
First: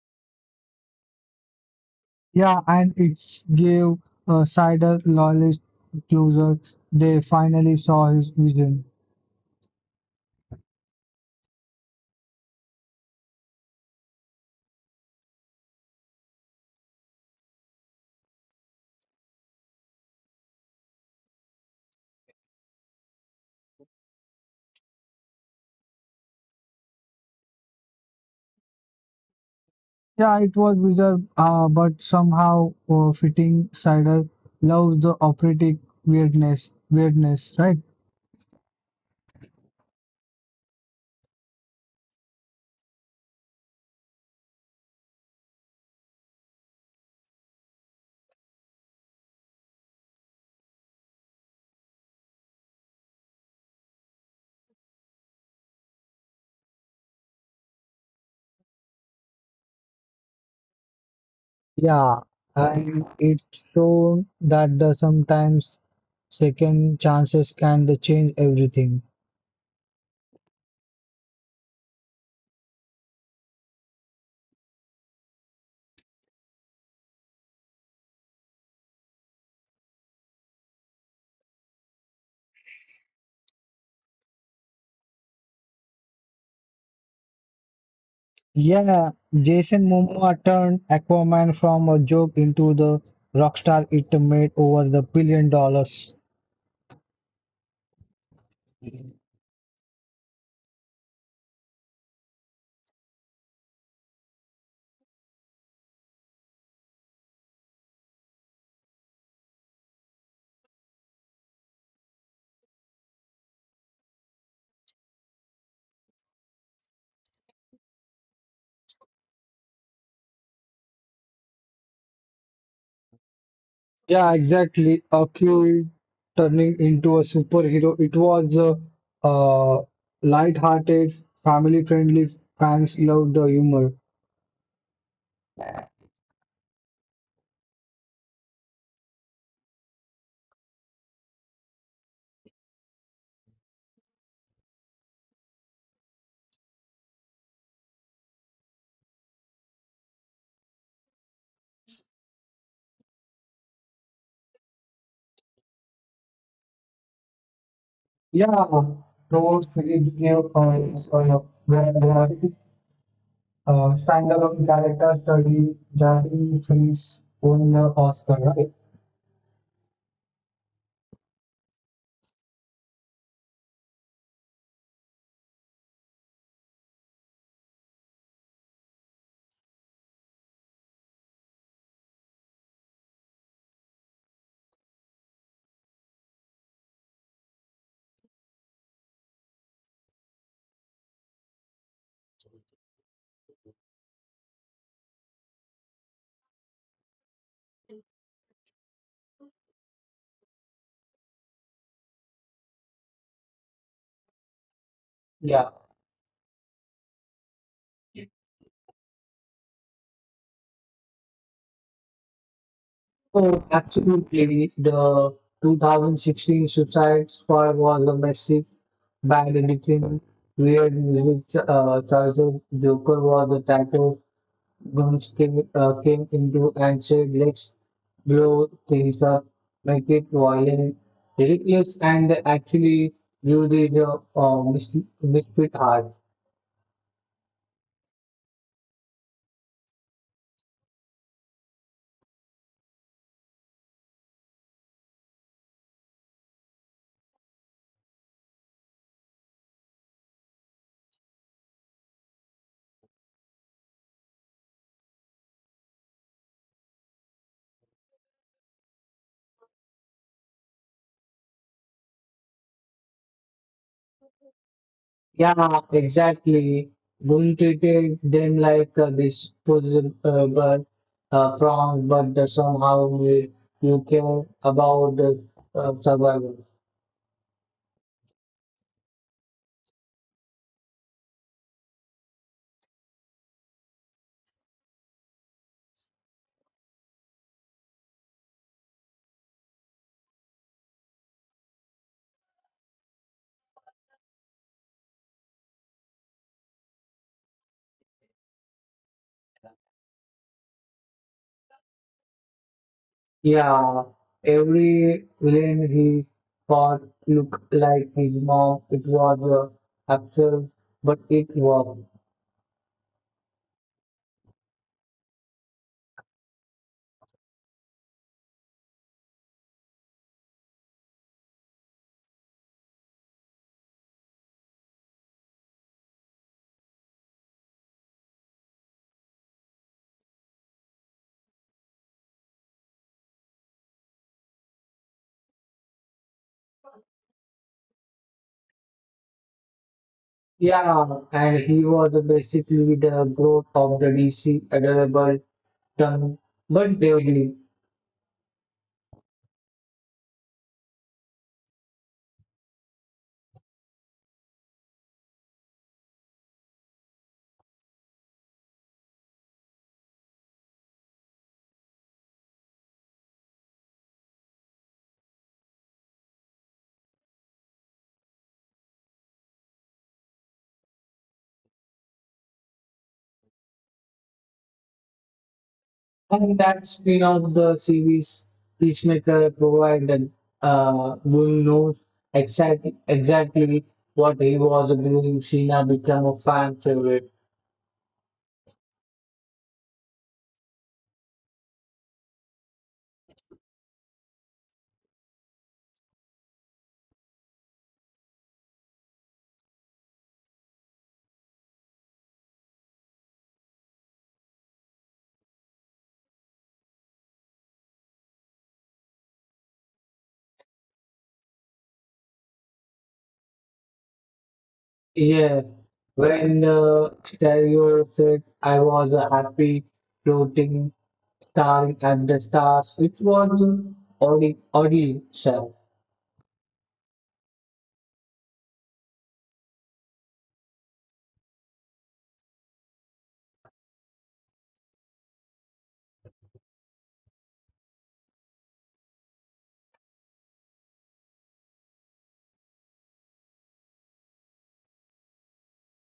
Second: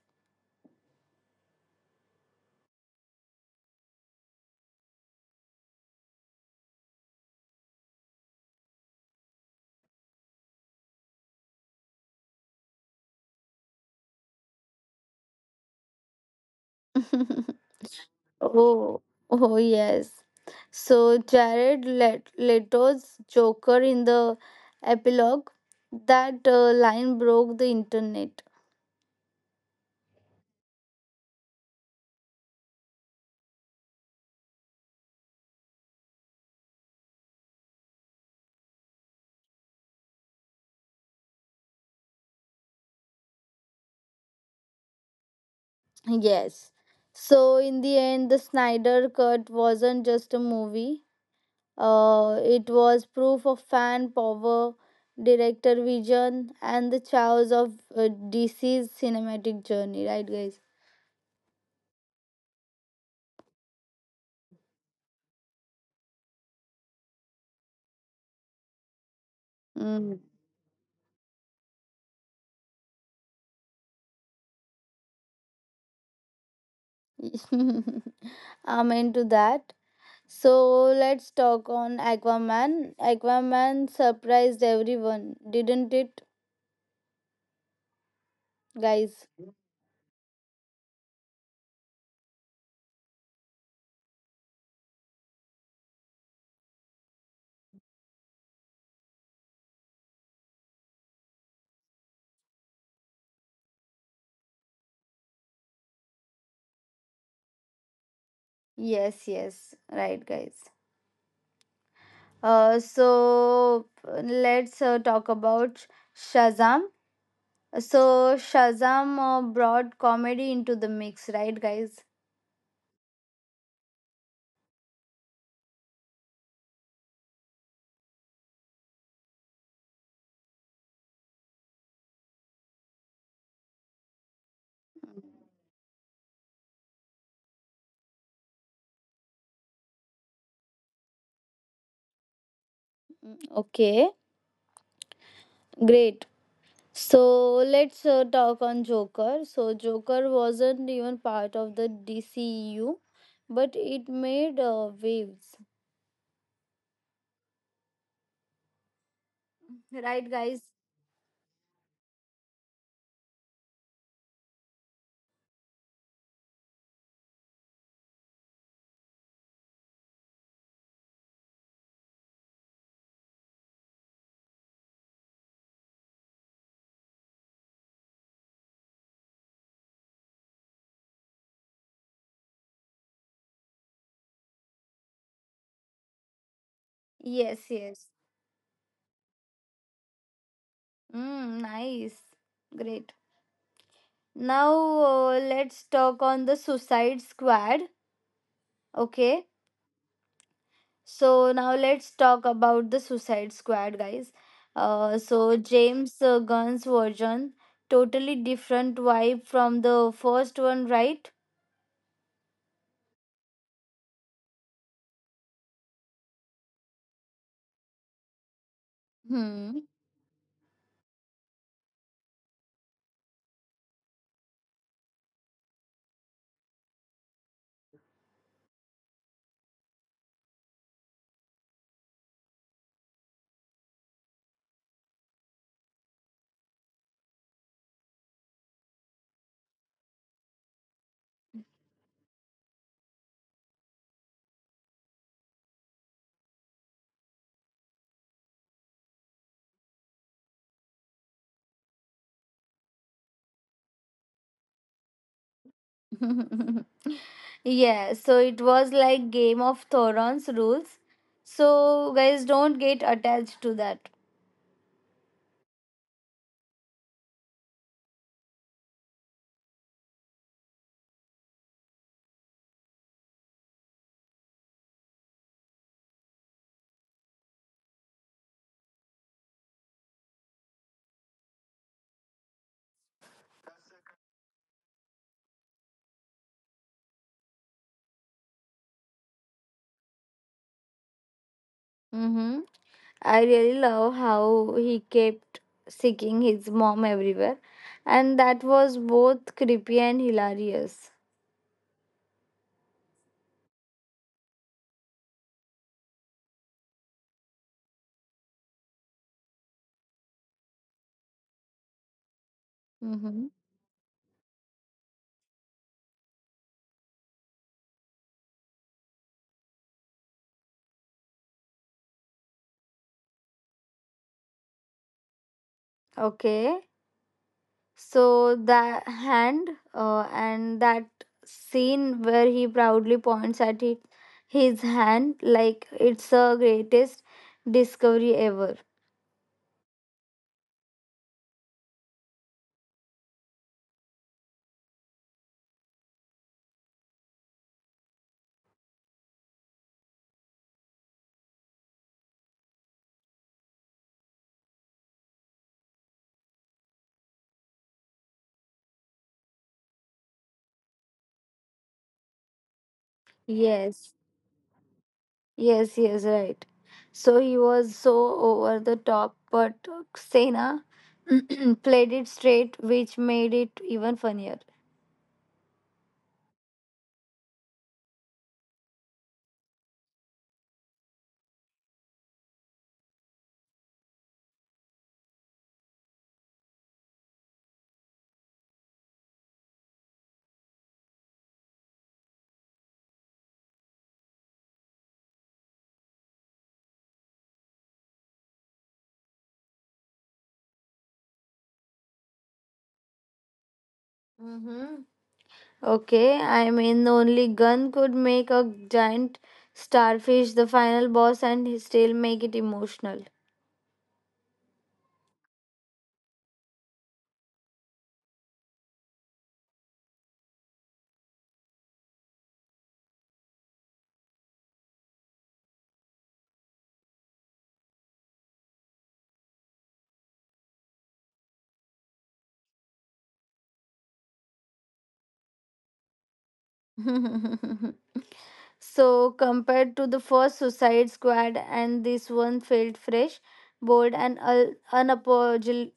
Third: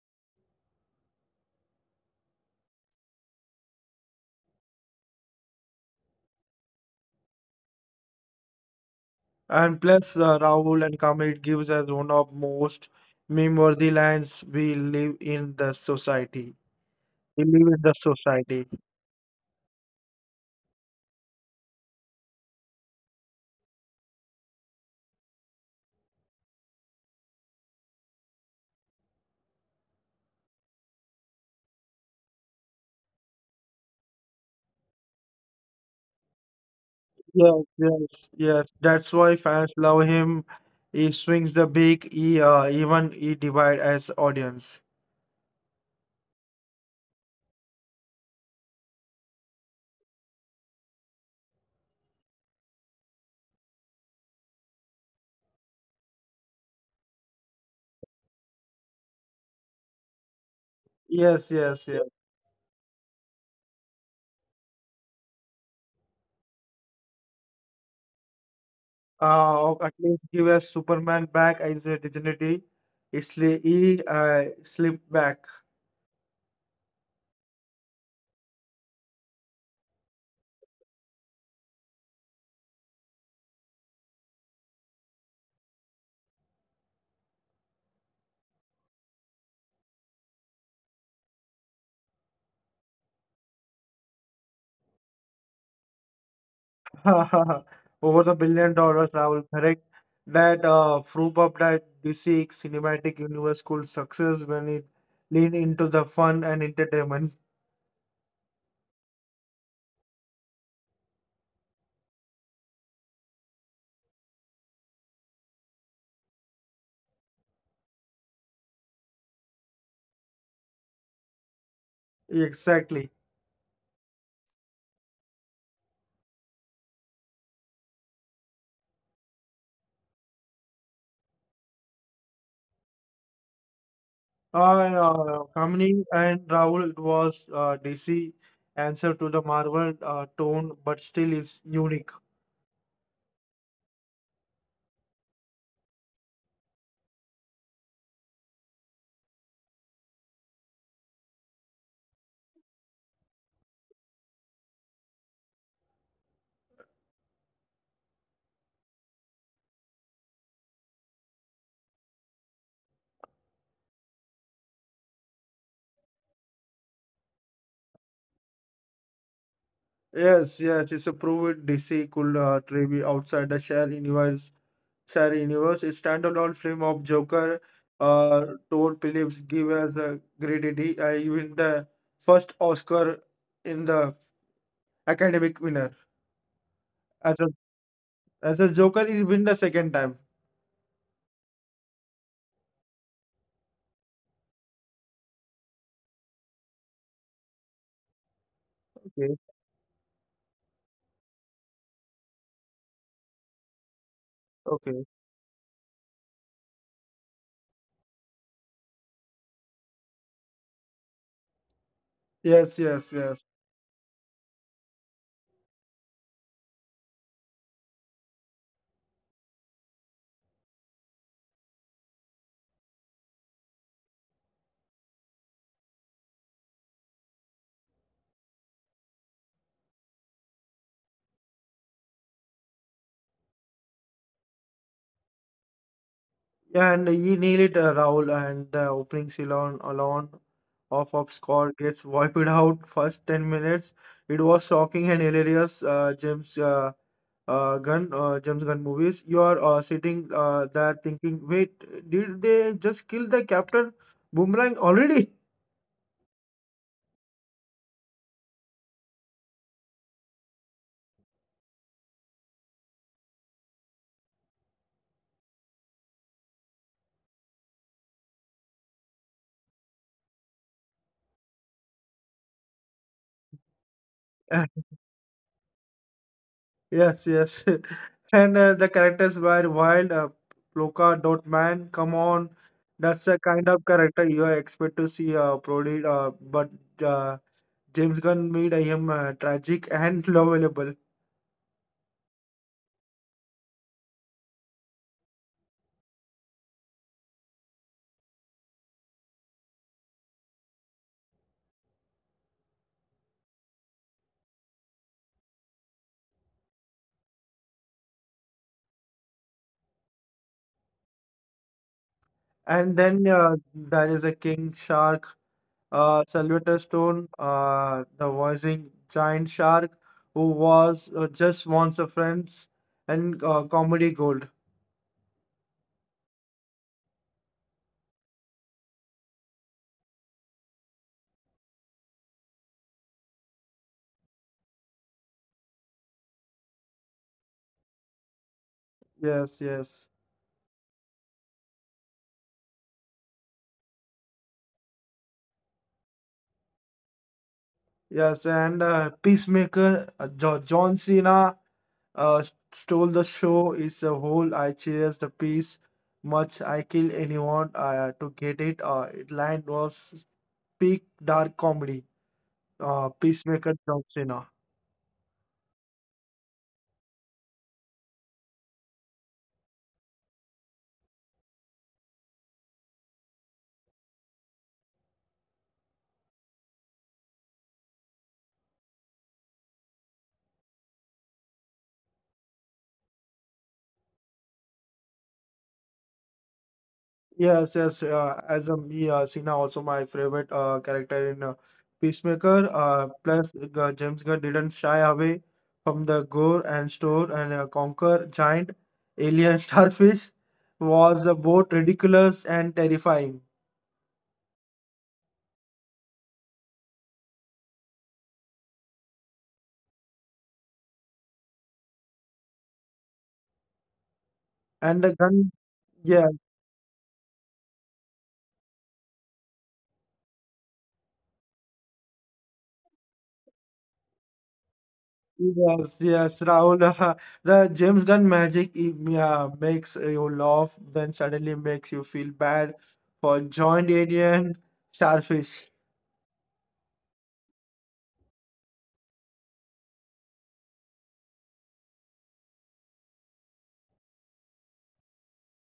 Yeah, and it gave Sider loyalist closer. They finally saw his vision.
And plus, Rahul and Kamal it gives us one of most meme-worthy lines we live in the society. We live in the society.
Oh, oh yes. So Jared Leto's Joker in the epilogue, that line broke the internet.
Yeah, it was bizarre, but somehow fitting. Sider loves the operatic weirdness,
Yes,
right?
yes, yes. That's why fans love him. He swings the big. He Even he divide as audience.
Yes. So in the end, the Snyder Cut wasn't just a movie. It was proof of fan power, director vision, and the chaos of DC's cinematic journey. Right, guys?
Yes,
Yeah,
yes, yes.
and it's shown that the sometimes second chances can change everything.
Mm.
At least give us Superman back as a dignity. It's li- he slip back.
Amen to that. So let's talk on Aquaman. Aquaman surprised everyone, didn't it,
Yeah,
guys?
Jason Momoa turned Aquaman from a joke into the rock star it made over the billion dollars.
Over the $1 billion. I will correct that. Proof of that DC cinematic universe could success when it lean into the fun and entertainment.
Yes, yes, right, guys. So let's talk about Shazam. So Shazam brought comedy into the mix, right, guys?
Exactly.
Yeah, exactly. A cute turning into a superhero. It was a uh, light-hearted, family-friendly. Fans loved the humor.
Kamini and Rahul, it was DC answer to the Marvel tone, but still is unique.
Mm. Okay, great. So let's talk on Joker. So Joker wasn't even part of the DCU, but it made waves.
Yeah, Thor series
Right, guys?
gave us a standalone character study, Jazzy Trees won the Oscar, right?
Yes, yes, it's a proven DC could be outside the share universe. Share universe, it's standalone film of Joker. Todd Phillips give us a great idea. Even the first Oscar in the academic winner
Yes,
as a
yes.
as a Joker. He win the second time.
Mm, nice. Great. Now, let's talk on the Suicide Squad. Okay.
Okay,
So, now let's talk about the Suicide Squad, guys. Uh,
okay.
so,
Yeah.
James uh, Gunn's version, totally different vibe from the first one, right?
Yes, yes, yes.
Oh, absolutely. The 2016 Suicide Squad was a massive band
Hmm.
editing. Weird music choices. Joker was the title. Guns came, came into and said, let's blow things up, make it violent, ridiculous, and actually give the misfit heart.
Yeah, and he nailed it, Rahul, and the opening Ceylon alone off of score gets wiped out first 10 minutes. It was shocking and hilarious, James Gunn, James Gunn movies. You are sitting there thinking, wait, did they just kill the captain Boomerang already?
Yeah, so it was like Game of Thrones rules. So, guys, don't get attached to that.
Yeah, exactly. Going to treat them like a disposable but, prawn, but somehow you, you care about the survival.
Yes, yes. And the characters were wild. Ploka dot man, come on. That's the kind of character you expect to see Prodi, but uh, James Gunn made I Am tragic and lovable.
Mm-hmm. I really love how he kept seeking his mom everywhere, and that was both creepy and hilarious.
Yeah, every villain he fought looked like his mom. It was absurd, but it worked.
And
Mm-hmm.
then uh, there is a King Shark, Sylvester Stone, the voicing giant shark who was just wants a friends and comedy gold.
Okay, so the hand, and that scene where he proudly points at it, his hand, like it's the greatest discovery ever.
Yes, yes,
Yeah, and he was basically the growth of the DC adorable tongue, but deadly.
yes. And Peacemaker, jo John Cena stole the show. Is a whole I cheers the peace. Much I kill anyone to get it. It line was peak dark comedy. Peacemaker
Yes.
John Cena.
Yes, yes, right. So he was so over the top, but Xena played it straight, which made it even funnier.
And that's been of the series Peacemaker provided Boone knows exactly what he was doing. Sheena became a fan favorite.
Yes, yes. As a me, Cena also my favorite character in Peacemaker. Plus, James Gunn didn't shy away from the gore and store and conquer giant alien starfish was both ridiculous and terrifying.
Mm-hmm. Okay, I mean, the only Gun could make a giant starfish the final boss and he still make it emotional.
And the
Yeah.
gun,
When
yeah.
Terrier said I was a happy floating star at the stars, it was an oddly.
Yes, yes, Rahul. The James Gunn magic makes you laugh, then suddenly makes you feel bad for joined alien starfish.
So, compared to the first Suicide Squad, and this one felt fresh, bold, and unapologetically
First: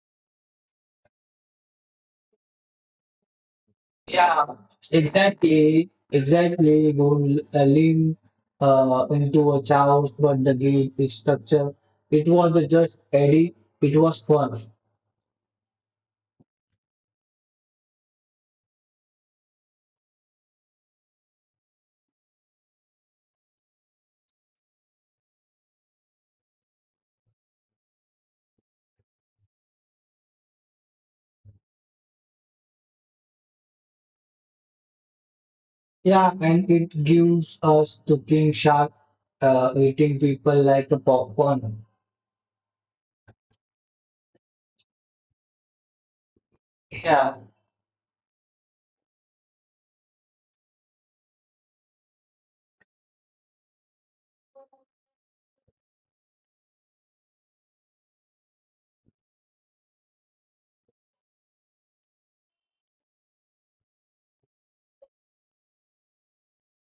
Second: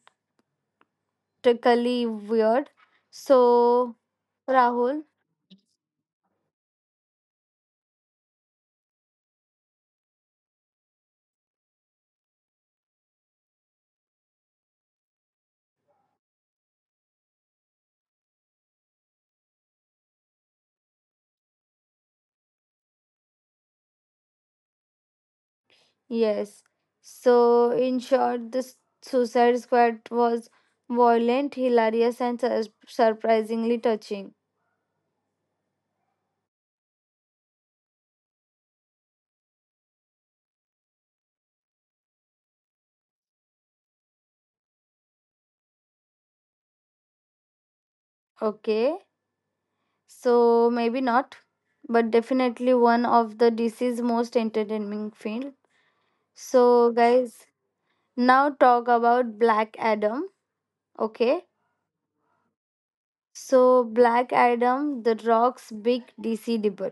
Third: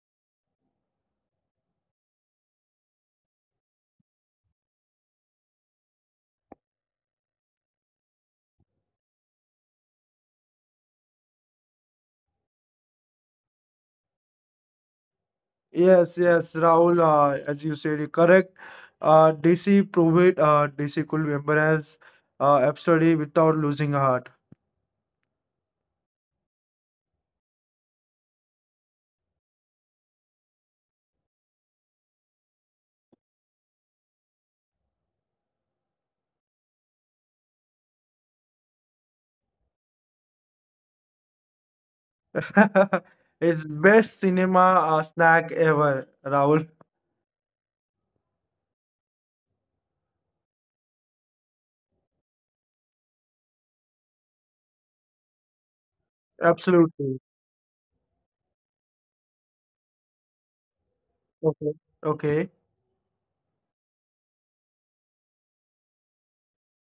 weird. So,
Yeah,
Rahul,
exactly, exactly. Go Lean into a chaos, but the game is structure. It was a just Eddie. It was fun.
Yes, yes, Rahul. As you said, you're correct. DC proved it. DC could embrace absurdity without losing a heart.
yes. So, in short, the Suicide Squad was violent, hilarious, and surprisingly touching.
Yeah, and it gives us to King Shark eating people like a popcorn.
It's best cinema snack ever, Rahul.
Yeah,
Okay, so maybe not, but definitely one of the DC's most entertaining film. So,
Absolutely.
guys, now talk about Black Adam. Okay,
Okay. Okay.
so Black Adam, The Rock's big DC debut.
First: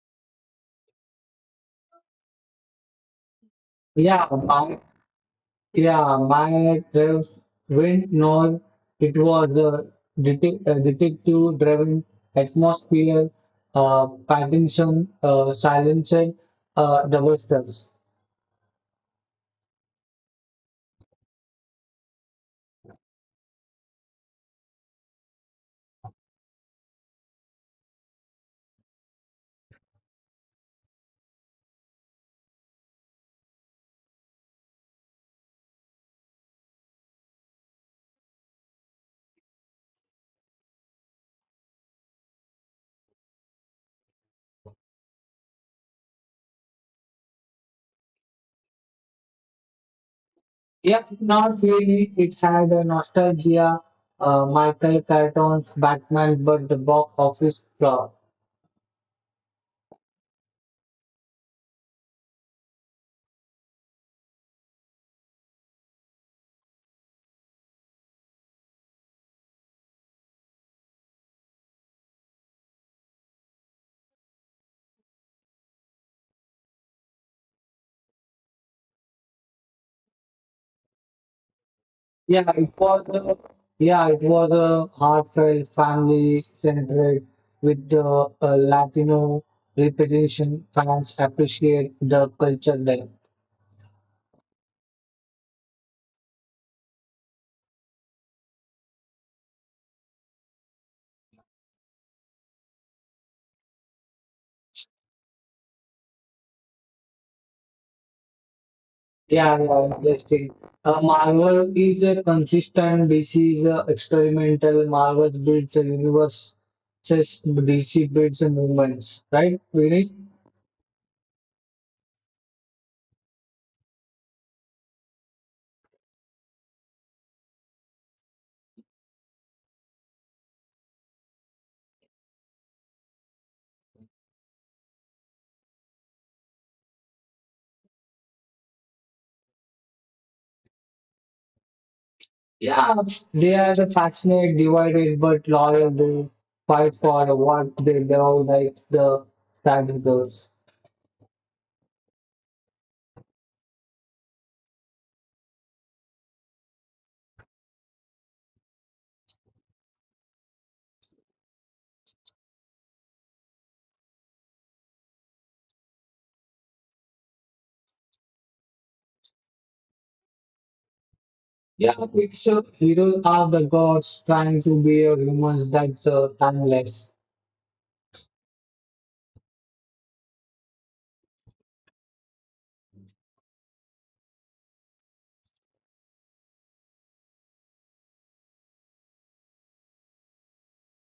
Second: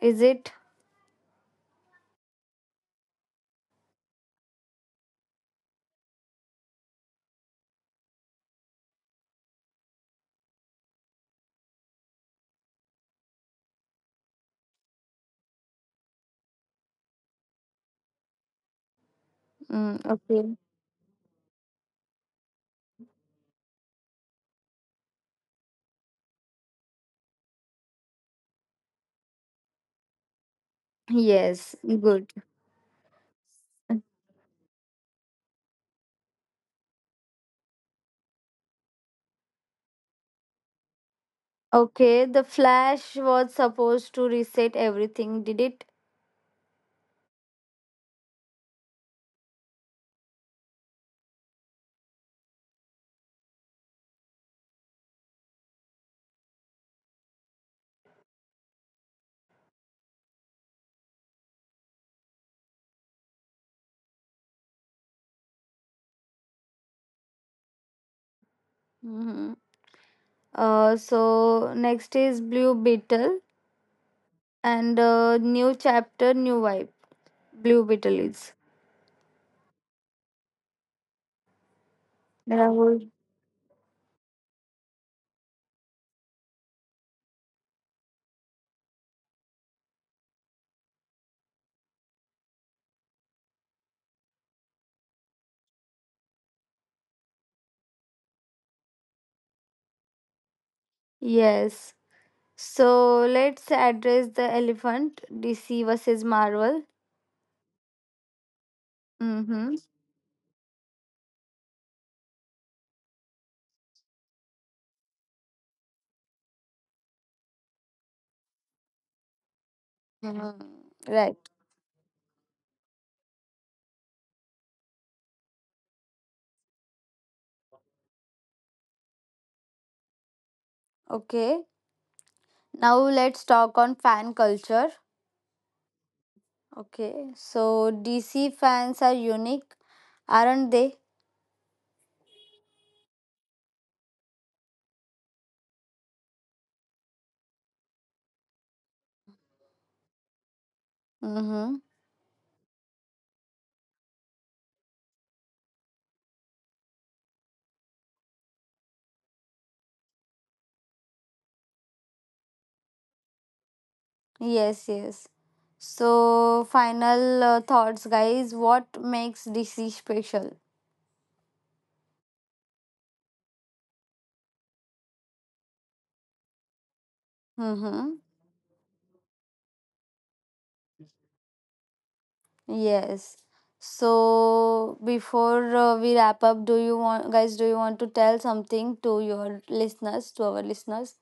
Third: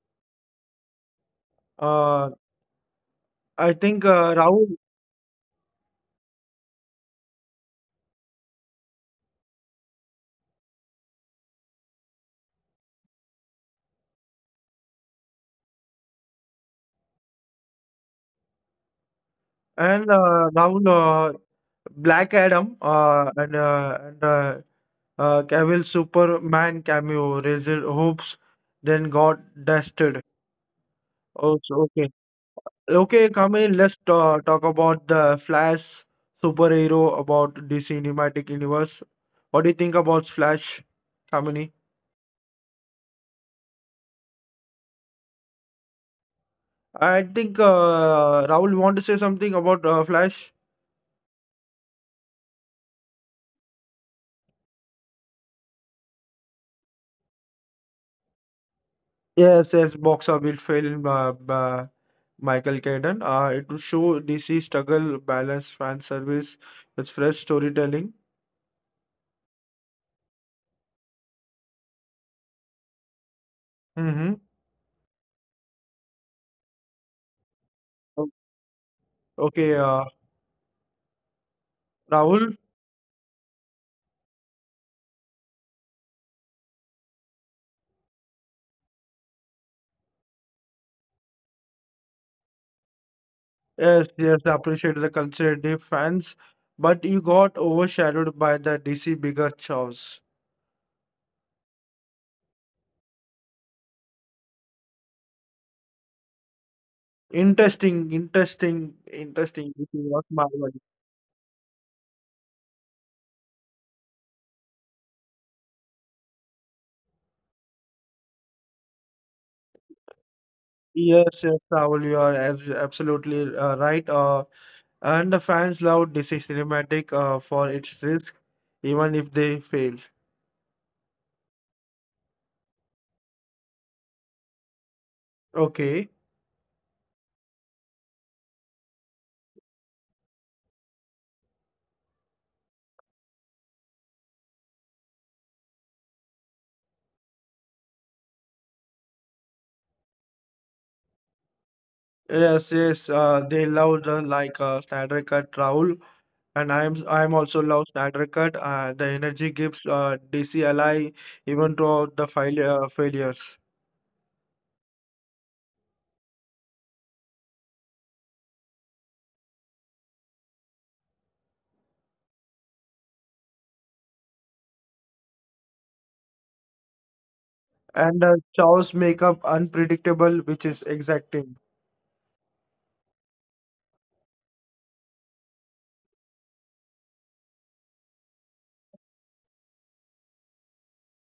Is it?
Uh, I think
yeah.
Rahul.
Yeah, my drive went north. It was a detective-driven atmosphere, Pattinson, silencer, double-stuffs.
Mm,
And
okay.
Rahul, Black Adam and Cavill Superman cameo raised hopes, then got dusted. Oh,
Yes,
so- okay.
good.
Okay, Kamini, let's talk about the Flash superhero about DC Cinematic Universe. What do you think about Flash, Kamini?
Okay, the Flash was supposed to reset everything, did it?
I think Rahul want to say something about Flash.
Yeah, not really. It had a nostalgia, Michael Keaton's Batman, but the box office flop.
Yes, yes, box office film. Michael Caden. It will show DC struggle, balance, fan service with fresh storytelling.
Hmm. So next is Blue Beetle,
Mm-hmm.
and new chapter, new vibe. Blue Beetle is.
Okay, Rahul.
Yeah, it was
Rahul.
a, yeah, it was a heartfelt, family-centric with the Latino representation. Fans appreciate the culture there.
Yes, yes, I appreciate the conservative fans, but you got overshadowed by the DC bigger chows.
Yes. So let's address the elephant, DC versus Marvel.
Interesting, interesting, interesting.
Yeah,
Mm-hmm.
This
yeah,
is what Marvel.
interesting. Marvel is a consistent. DC is a experimental. Marvel builds a universe. Just DC builds a movements, right, Vinny?
Mm-hmm. Right.
Yes, yes, Rahul, you are as absolutely right. And the fans love DC cinematic for its risk, even if they fail.
Okay. Now let's talk on fan culture.
Okay.
Okay. So DC fans are unique, aren't they?
Yeah, they are the passionate, divided but loyal. They fight for what they love, like the Sanders.
Mm-hmm.
Yes, yes, they love the like Snyder Cut Raoul, and I'm also love Snyder Cut. The energy gives DC ally even throughout the fail failures.
Yes, yes. So, final thoughts, guys. What makes DC special?
Yeah, it's heroes are the gods trying to be a humans that's timeless.
Mm-hmm.
And Chow's makeup unpredictable, which is exacting.
Yes. So, before we wrap up, guys, do you want to tell something to your listeners, to our listeners?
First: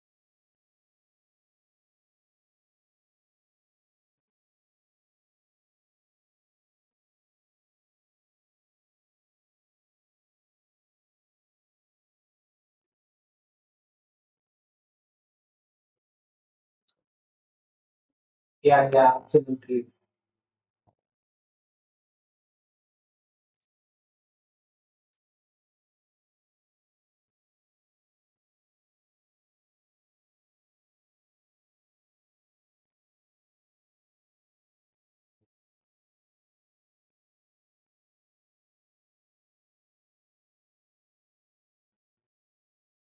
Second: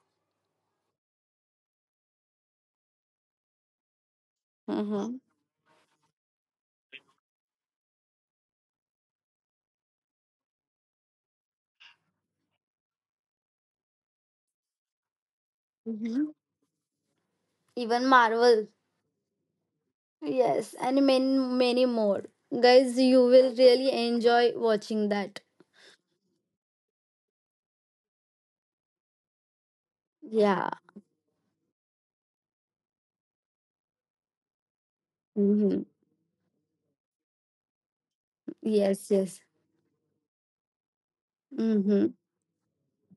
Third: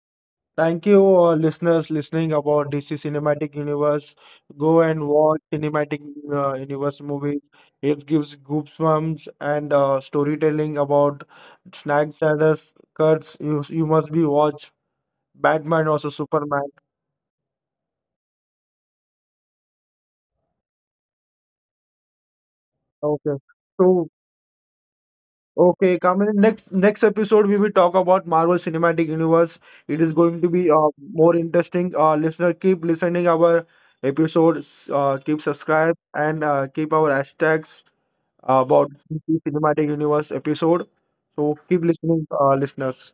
Thank you, listeners, listening about DC Cinematic Universe. Go and
Mm-hmm.
watch Cinematic Universe movies. It gives goosebumps and storytelling about Snack Snyder's cuts. You must be watched. Batman also
Mm-hmm.
Superman.
Even Marvel.
Yeah, yeah, absolutely.
Yes, and many, many more. Guys, you
Okay.
will really
So
enjoy watching that.
okay, Kamini, next episode we will talk about Marvel Cinematic Universe. It is going to
Yeah.
be more interesting. Listener, keep listening our episodes. Keep
Mm-hmm.
subscribe and keep our hashtags about
Yes, yes.
DC Cinematic Universe episode. So keep
Mm-hmm.
listening, listeners.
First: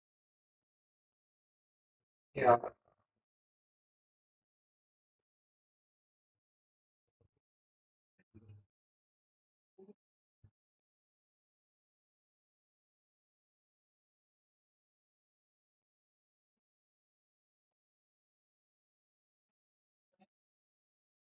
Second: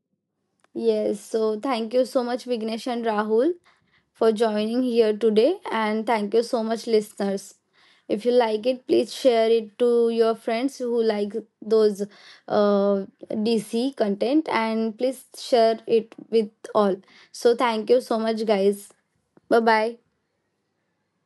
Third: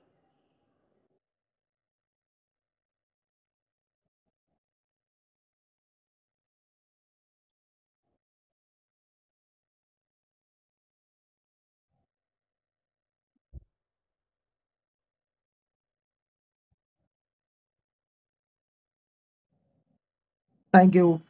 Yes, so thank you so much,
Yeah.
Vignesh and Rahul, for joining here today. And thank you so much, listeners. If you like it, please share it to your friends who like those uh, DC content, and please share it with all. So, thank you so much, guys. Bye bye.
Thank you.